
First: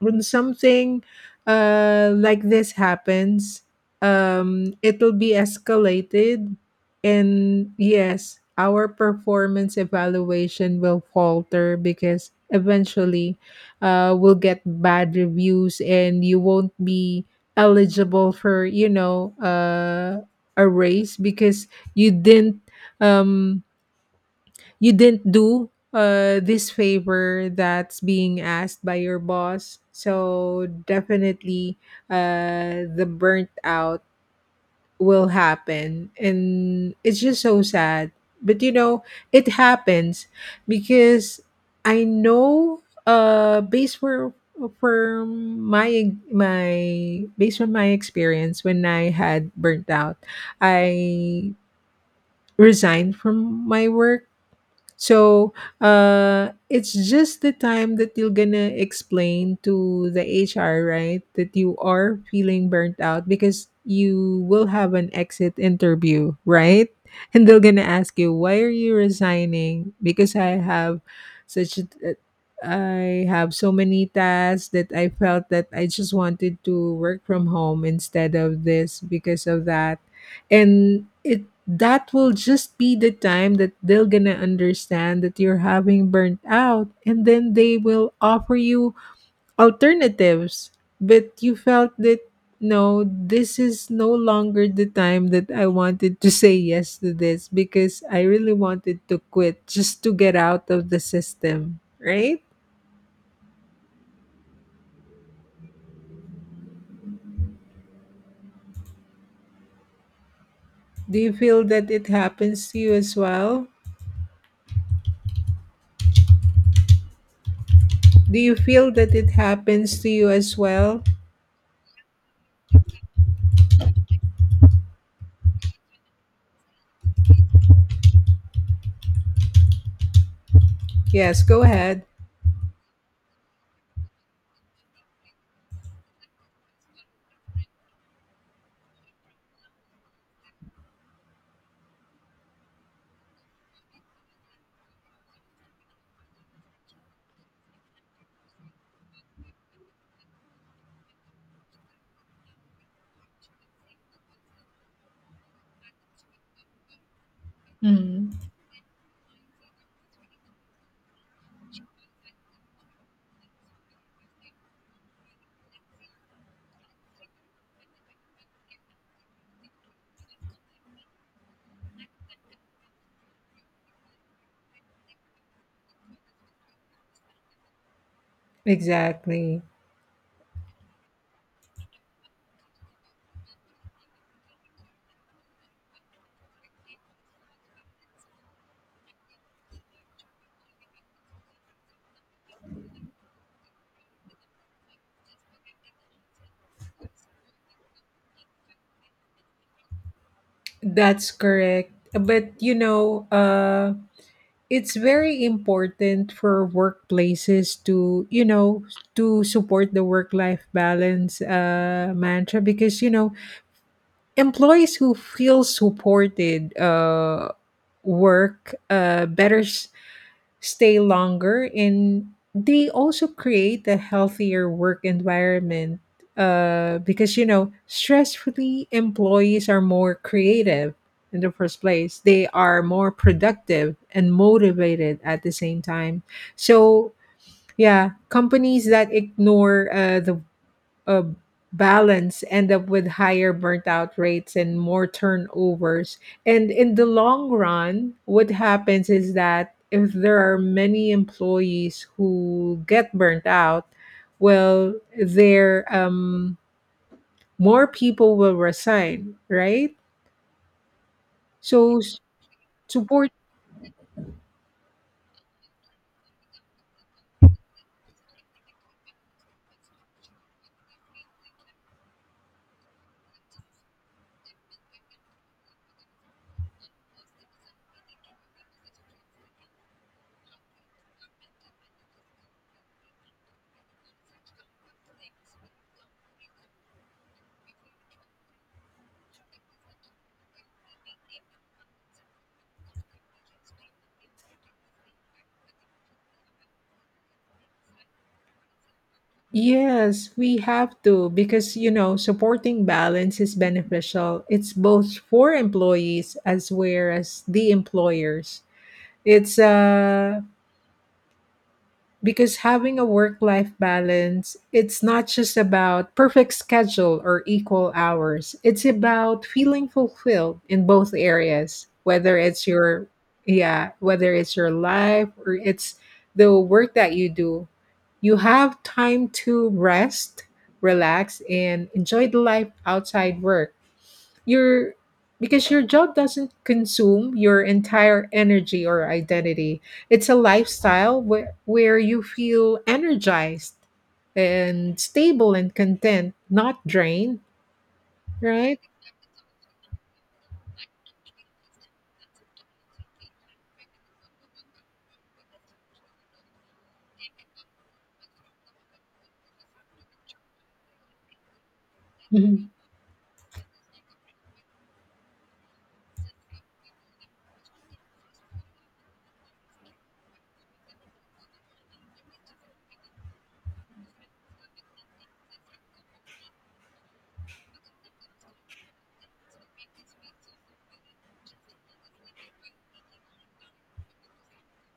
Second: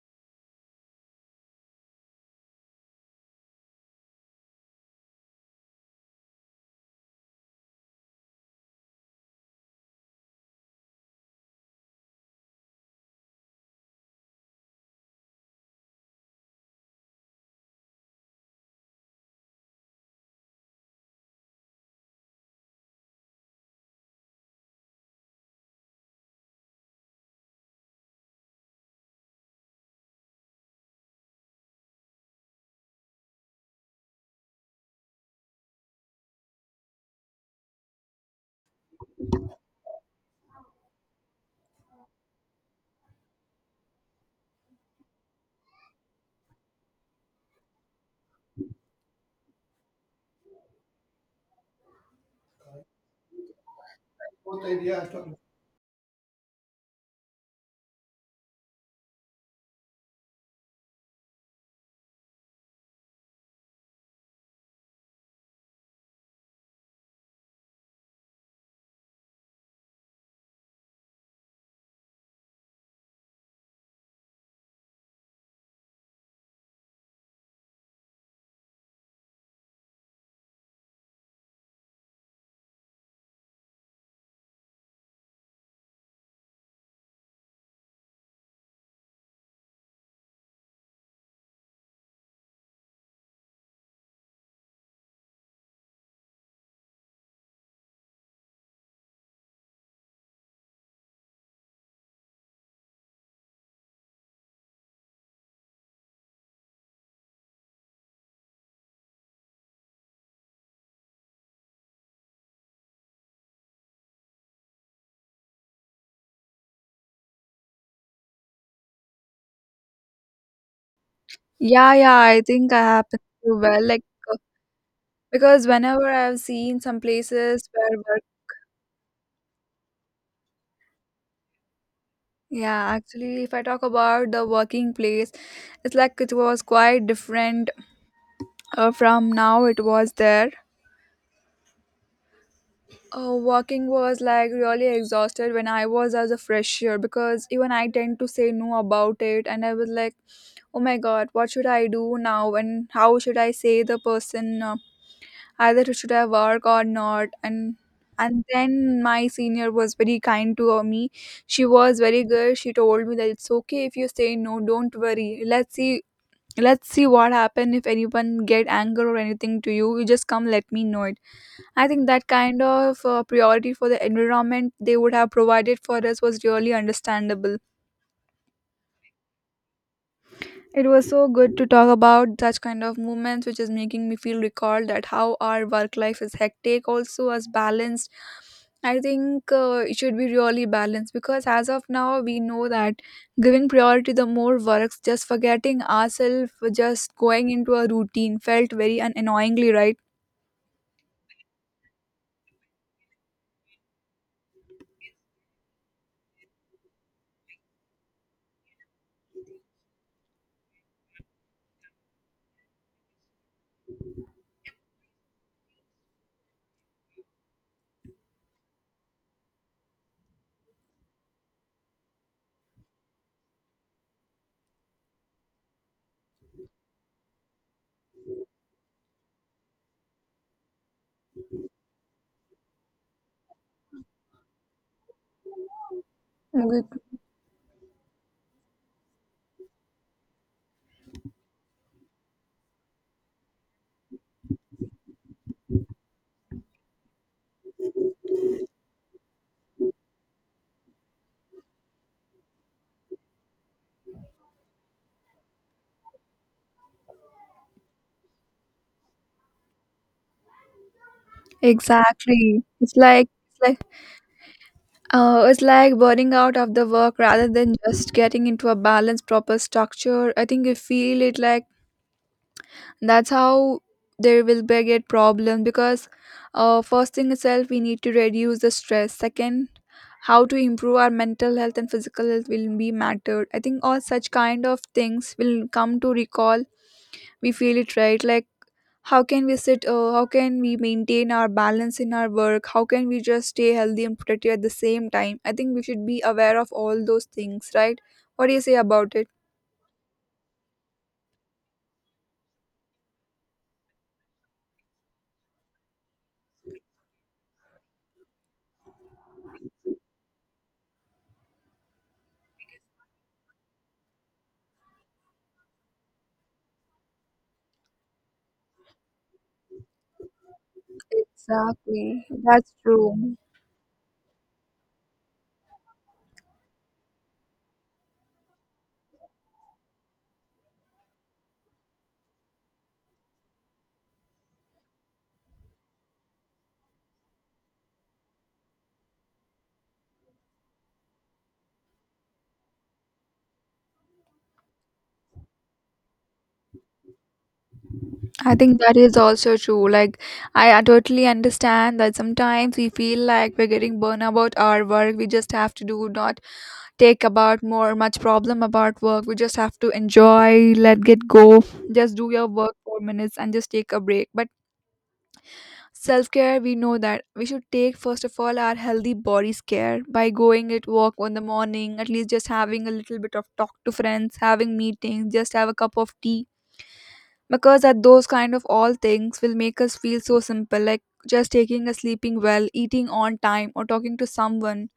Speaker 2: when something uh, like this happens, um, it'll be escalated. And yes, our performance evaluation will falter because eventually uh, we'll get bad reviews and you won't be eligible for, you know, uh, a raise because you didn't. Um, you didn't do uh, this favor that's being asked by your boss. So definitely uh, the burnt out will happen. And it's just so sad. But you know, it happens because I know uh based for from my my based on my experience, when I had burnt out, I resigned from my work. So uh, it's just the time that you're gonna explain to the H R, right, that you are feeling burnt out because you will have an exit interview, right? And they're gonna ask you, why are you resigning? Because I have such a, uh, I have so many tasks that I felt that I just wanted to work from home instead of this because of that. And it that will just be the time that they're gonna understand that you're having burnt out, and then they will offer you alternatives, but you felt that no, this is no longer the time that I wanted to say yes to this because I really wanted to quit just to get out of the system, right? Do you feel that it happens to you as well? Do you feel that it happens to you as well
Speaker 1: yeah, yeah, I think I happen to well, like, uh, because whenever I've seen some places where work,
Speaker 2: yes go ahead.
Speaker 1: yeah, actually, if I talk about the working place, it's like it was quite different uh, from now it was there. Uh, working was like really exhausted when I was as a fresher because even I tend to say no about it, and I was like, oh my god, what should I do now, and how should I say the person uh, either should I work or not, and
Speaker 2: Mhm.
Speaker 1: and then my senior was very kind to uh, me. She was very good. She told me that it's okay if you say no. Don't worry. Let's see. Let's see what happen if anyone get anger or anything to you. You just come let me know it. I think that kind of uh, priority for the environment they would have provided for us was really understandable.
Speaker 2: Exactly.
Speaker 1: It was so good to talk about such kind of movements, which is making me feel recalled that how our work life is hectic, also as balanced. I think uh, it should be really balanced because as of now we know that giving priority the more works, just forgetting ourselves, just going into a routine felt very un- annoyingly right.
Speaker 2: That's correct. But you know, uh, it's very important for workplaces to, you know, to support the work-life balance uh, mantra, because you know, employees who feel supported uh, work uh, better, stay longer, and they also create a healthier work environment, uh, because you know, stress-free employees are more creative in the first place. They are more productive and motivated at the same time.
Speaker 1: Okay.
Speaker 2: So yeah, companies that ignore uh, the uh, balance end up with higher burnt out rates and more turnovers. And in the long run, what happens is that if there are many employees who get burnt out, well, there um, more people will resign, right? So s-
Speaker 1: Exactly. It's like
Speaker 2: support.
Speaker 1: it's like Uh, it's like burning out of the work rather than just getting into a balanced, proper structure. I think you feel it like that's how there will be a great problem because uh, first thing itself, we need to reduce the stress. Second, how to improve our mental health and physical health will be mattered. I think all such kind of things will come to recall. We feel it right, like how can we sit uh, how can we maintain our balance in our work, how can we just stay healthy and productive at the same time? I think we should be aware of all those things, right? What do you say about it?
Speaker 2: Yes, we have to, because you know, supporting balance is beneficial. It's both for employees as well as the employers. It's uh because having a work-life balance, it's not just about perfect schedule or equal hours. It's about feeling fulfilled in both areas,
Speaker 1: Exactly,
Speaker 2: whether it's
Speaker 1: that's
Speaker 2: your
Speaker 1: true.
Speaker 2: yeah, whether it's your life or it's the work that you do. You have time to rest, relax, and enjoy the life outside work your because your job doesn't consume your entire energy or identity. It's a lifestyle where where you feel energized and stable and content, not drained,
Speaker 1: I think
Speaker 2: right?
Speaker 1: that is also true, like I uh, totally understand that sometimes we feel like we're getting burned about our work. We just have to do not take about more much problem about work, we just have to enjoy, let get go. Just do your
Speaker 2: Mhm.
Speaker 1: work for minutes and just take a break, but self care, we know that we should take first of all our healthy body's care by going at walk in the morning, at least just having a little bit of talk to friends, having meetings, just have a cup of tea. Because that those kind of all things will make us feel so simple, like just taking a sleeping well, eating on time, or talking to someone.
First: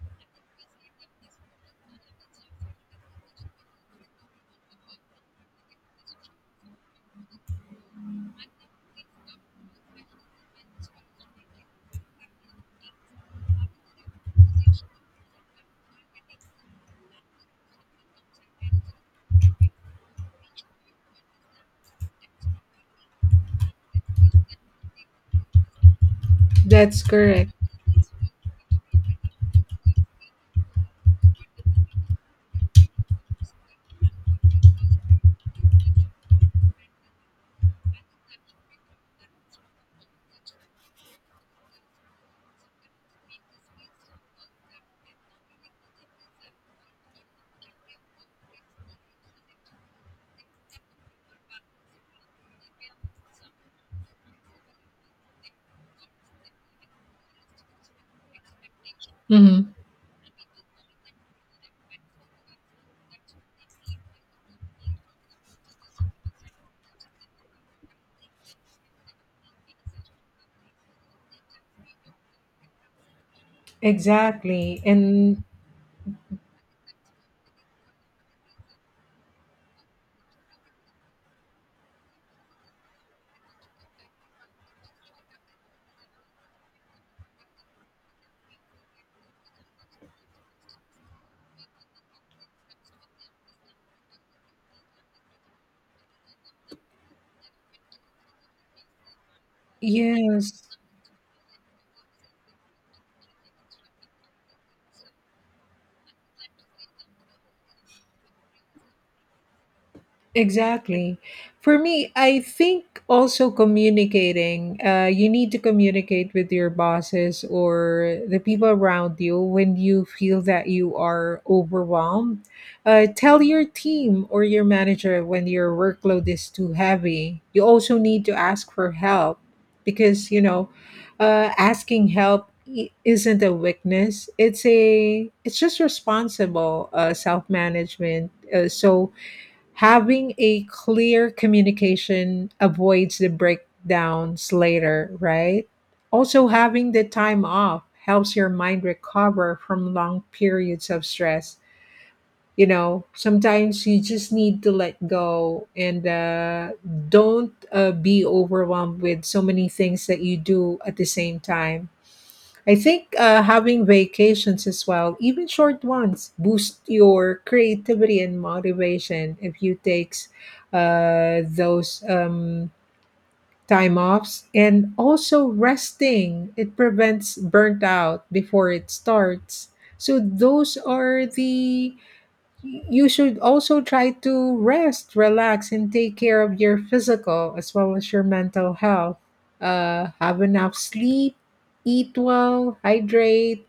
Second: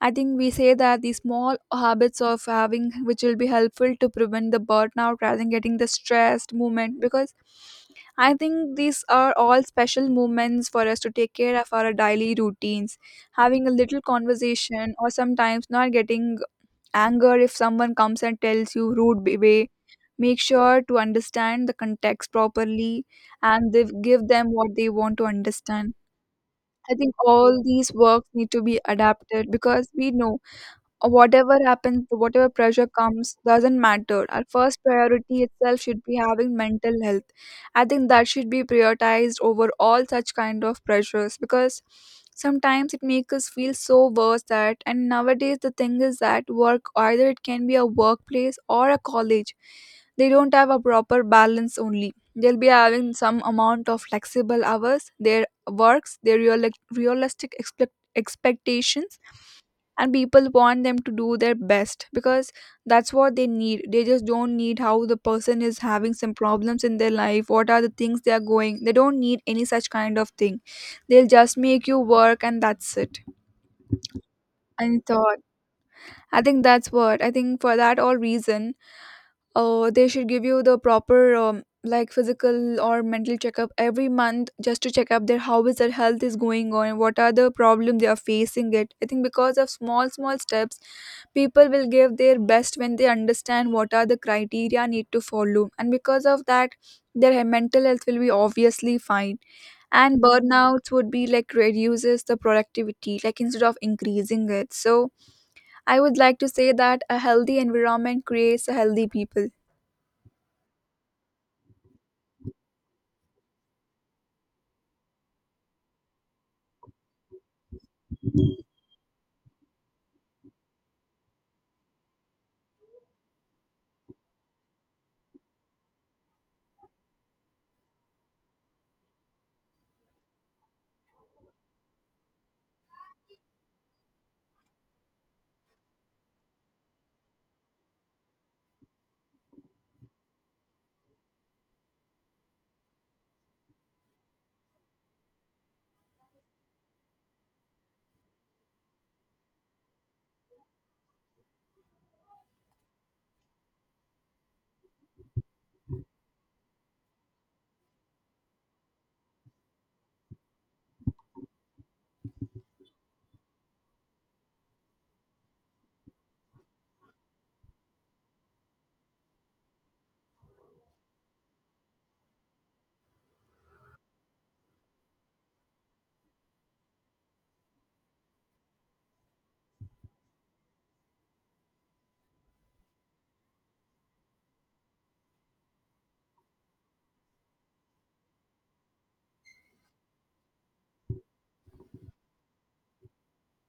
Speaker 1: I think we say that the small habits of having, which will be helpful to prevent the burnout rather than getting the stressed movement, because I think these are all special moments for us to take care of our daily routines. Having a little conversation, or sometimes not getting anger if someone comes and tells you rude b- way. Make sure to understand the context properly and they give them what they want to understand. I
Speaker 2: That's
Speaker 1: think
Speaker 2: correct.
Speaker 1: all these works need to be adapted because we know or whatever happens, whatever pressure comes, doesn't matter. Our first priority itself should be having mental health. I think that should be prioritized over all such kind of pressures, because sometimes it makes us feel so worse that, and nowadays the thing is that work, either it can be a workplace or a college, they don't have a proper balance only. They'll be having some amount of flexible hours, their works, their real, realistic expect, expectations,
Speaker 2: Mhm.
Speaker 1: and people want them to do their best because that's what they need. They just don't need how the person is having some problems in their life, what are the things they are going, they don't need any such kind of thing. They'll just make you work, and that's it.
Speaker 2: Exactly.
Speaker 1: And thought,
Speaker 2: And
Speaker 1: I think that's what I think for that all reason, uh, they should give you the proper um, like physical or mental checkup every month just to check up their how is their health is going on, what are the problem they are facing it. I think because of small small steps, people will give their best when they understand what are the criteria need to follow, and because of that their he- mental health will be obviously fine, and
Speaker 2: yes.
Speaker 1: burnouts would be like reduces the productivity like instead of increasing it. So I would like to say that a healthy environment creates a healthy people.
Speaker 2: Exactly. For me, I think also communicating, uh, you need to communicate with your bosses or the people around you when you feel that you are overwhelmed. Uh, tell your team or your manager when your workload is too heavy. You also need to ask for help, because, you know, uh, asking help i- isn't a weakness. It's a it's just responsible uh, self-management, uh, so having a clear communication avoids the breakdowns later, right? Also, having the time off helps your mind recover from long periods of stress. You know, sometimes you just need to let go and uh, don't uh, be overwhelmed with so many things that you do at the same time. I think uh, having vacations as well, even short ones, boost your creativity and motivation if you takes uh, those um, time offs. And also resting, it prevents burnt out before it starts. So those are the You should also try to rest, relax, and take care of your physical as well as your mental health. Uh, have enough sleep, eat well, hydrate,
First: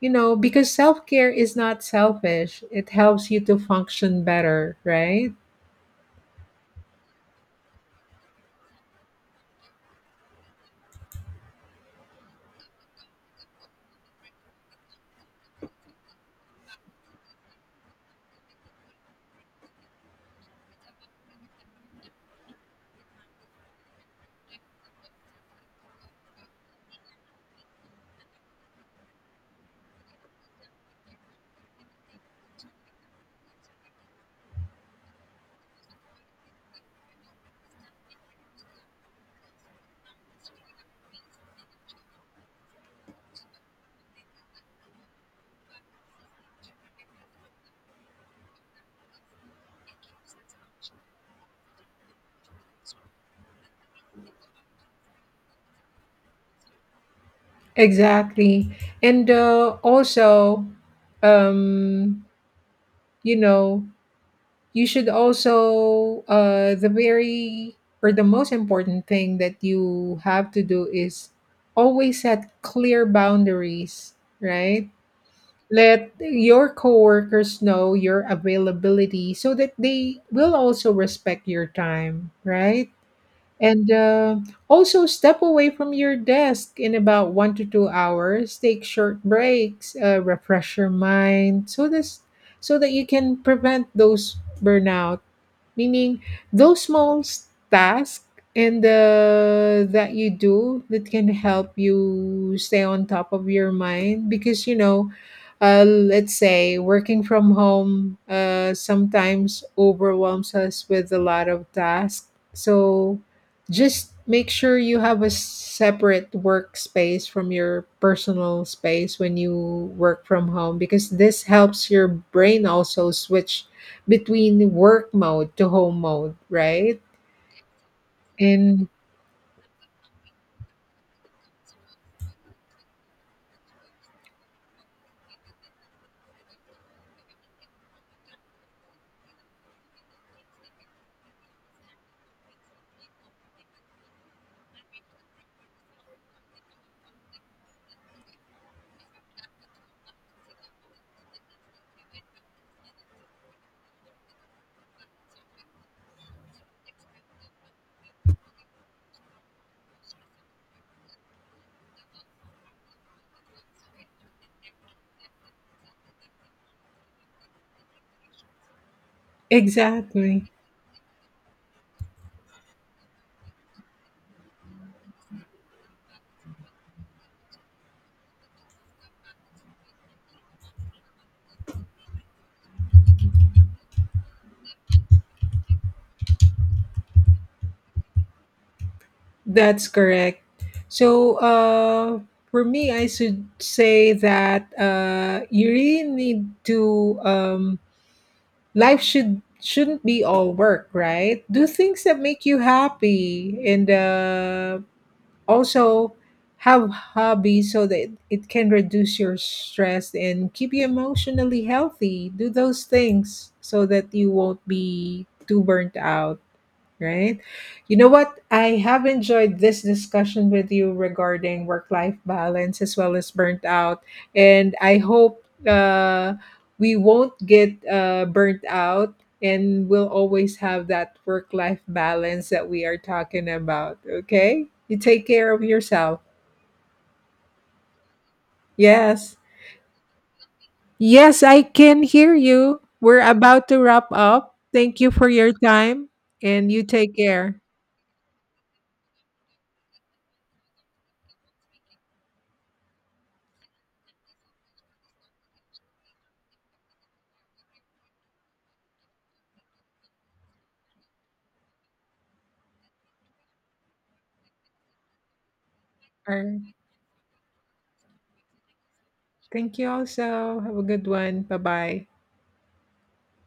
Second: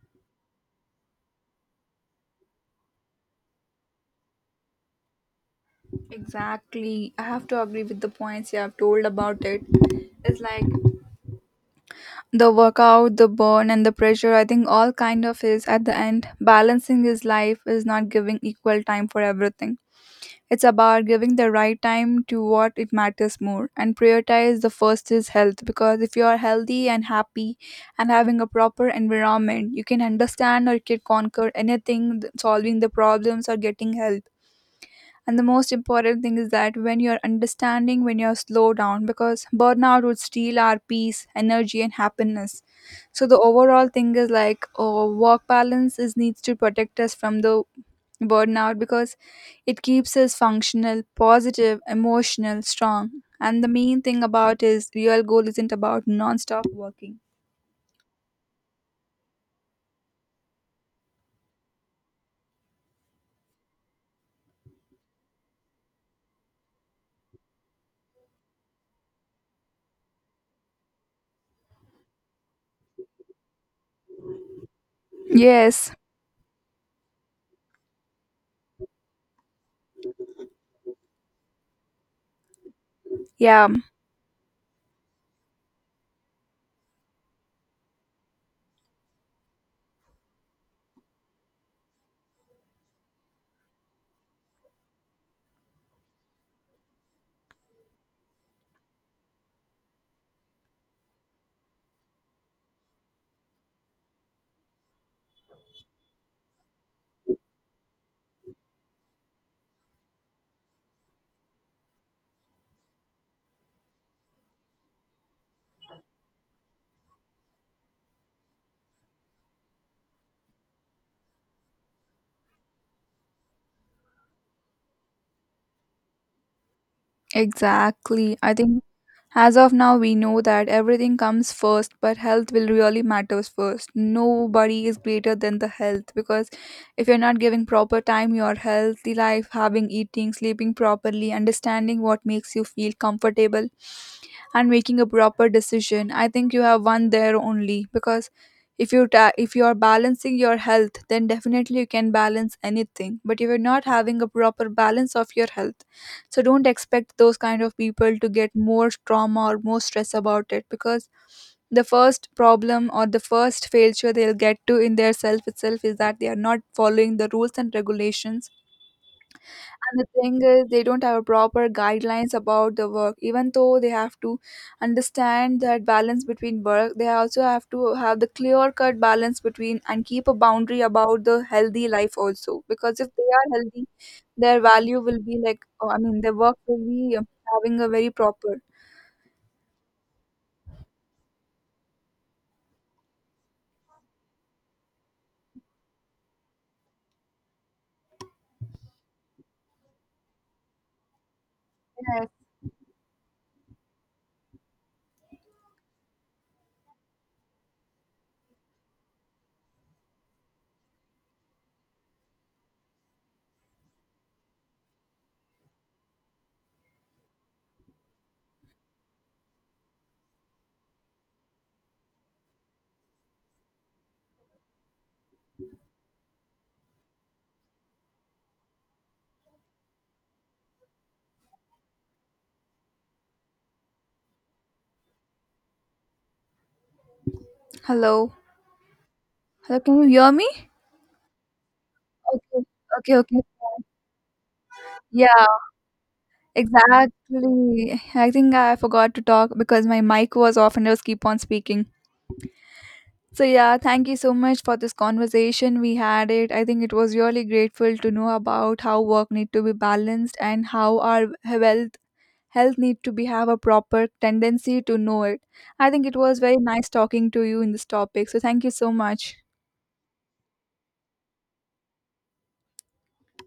Speaker 2: you know, because self care is not selfish. It helps you to function better, right?
Speaker 1: Exactly. I have to agree with the points you have told about it. It's like the workout, the burn and the pressure, I think all kind of is at the end balancing his life is not giving equal time for everything. It's about giving the right time to what it matters more, and prioritize the first is health, because if you are healthy and happy and having a proper environment, you can understand or you can conquer anything, solving the problems or getting help. And the most important thing is that when you're understanding when you're slow down, because burnout would steal our peace, energy and happiness. So the overall thing is like, oh, work balance is needs to protect us from the burnout, because it keeps us functional, positive, emotional, strong. And the main thing about is real goal isn't about non-stop working.
Speaker 2: Exactly. And uh, also, um, you know, you should also uh the very or the most important thing that you have to do is always set clear boundaries, right?
Speaker 1: Yes.
Speaker 2: Let your coworkers know your availability so that they will also respect your time, right?
Speaker 1: Yeah.
Speaker 2: And uh, also step away from your desk in about one to two hours, take short breaks, uh, refresh your mind, so this so that you can prevent those burnout. Meaning those small tasks and uh, that you do, that can help you stay on top of your mind, because you know, uh, let's say working from home uh, sometimes overwhelms us with a lot of tasks, so just make sure you have a separate workspace from your personal space when you work from home, because this helps your brain also switch between work mode to home mode, right?
Speaker 1: Exactly. I think
Speaker 2: And
Speaker 1: as of now, we know that everything comes first, but health will really matters first. Nobody is greater than the health, because if you're not giving proper time, your healthy life, having eating, sleeping properly, understanding what makes you feel comfortable, and making a proper decision, I think you have one there only. Because if you ta- if you are balancing your health, then definitely you can balance anything. But if you're not having a proper balance of your health, so don't expect those kind of people to get more trauma or more stress about it, because the first problem or the first failure they'll get to in their self itself is that they are not following the rules and regulations. And the thing
Speaker 2: exactly,
Speaker 1: is, they don't have proper guidelines about the work. Even though they have to understand that balance between work, they also have to have the clear cut balance between and keep a boundary about the healthy life also. Because if they are healthy, their value will be like, oh, I mean, their work will be uh, having a very proper.
Speaker 2: that's correct. So, uh, for me, I should say that uh, you really need to. Um, life should shouldn't be all work, right? Do things that
Speaker 1: Yes.
Speaker 2: make you happy, and uh, also, have hobbies so that it can reduce your stress and keep you emotionally healthy. Do those things so that you won't be too burnt out, right? You know what? I have enjoyed this discussion with you regarding work life balance as well as burnt out. And I hope uh, we won't get uh, burnt out, and we'll always have that work life balance that we are talking about. Okay? You take care of yourself.
Speaker 1: Hello.
Speaker 2: Yes.
Speaker 1: Hello, can you hear me?
Speaker 2: Yes, I can hear
Speaker 1: Okay.
Speaker 2: you.
Speaker 1: Okay.
Speaker 2: We're
Speaker 1: Okay,
Speaker 2: about to
Speaker 1: fine.
Speaker 2: wrap up. Thank you
Speaker 1: Yeah,
Speaker 2: for your time, and you take care.
Speaker 1: exactly. I think I forgot to talk because my mic was off and I was keep on speaking. So yeah, thank you so much for this conversation we had it. I think it was really grateful to know about how work need to be balanced and how our health health need to be have a proper tendency to know it. I think it
Speaker 2: All
Speaker 1: was very
Speaker 2: right.
Speaker 1: nice talking to you in this topic. So thank you so much.
Speaker 2: Thank you also. Have a good one. Bye bye.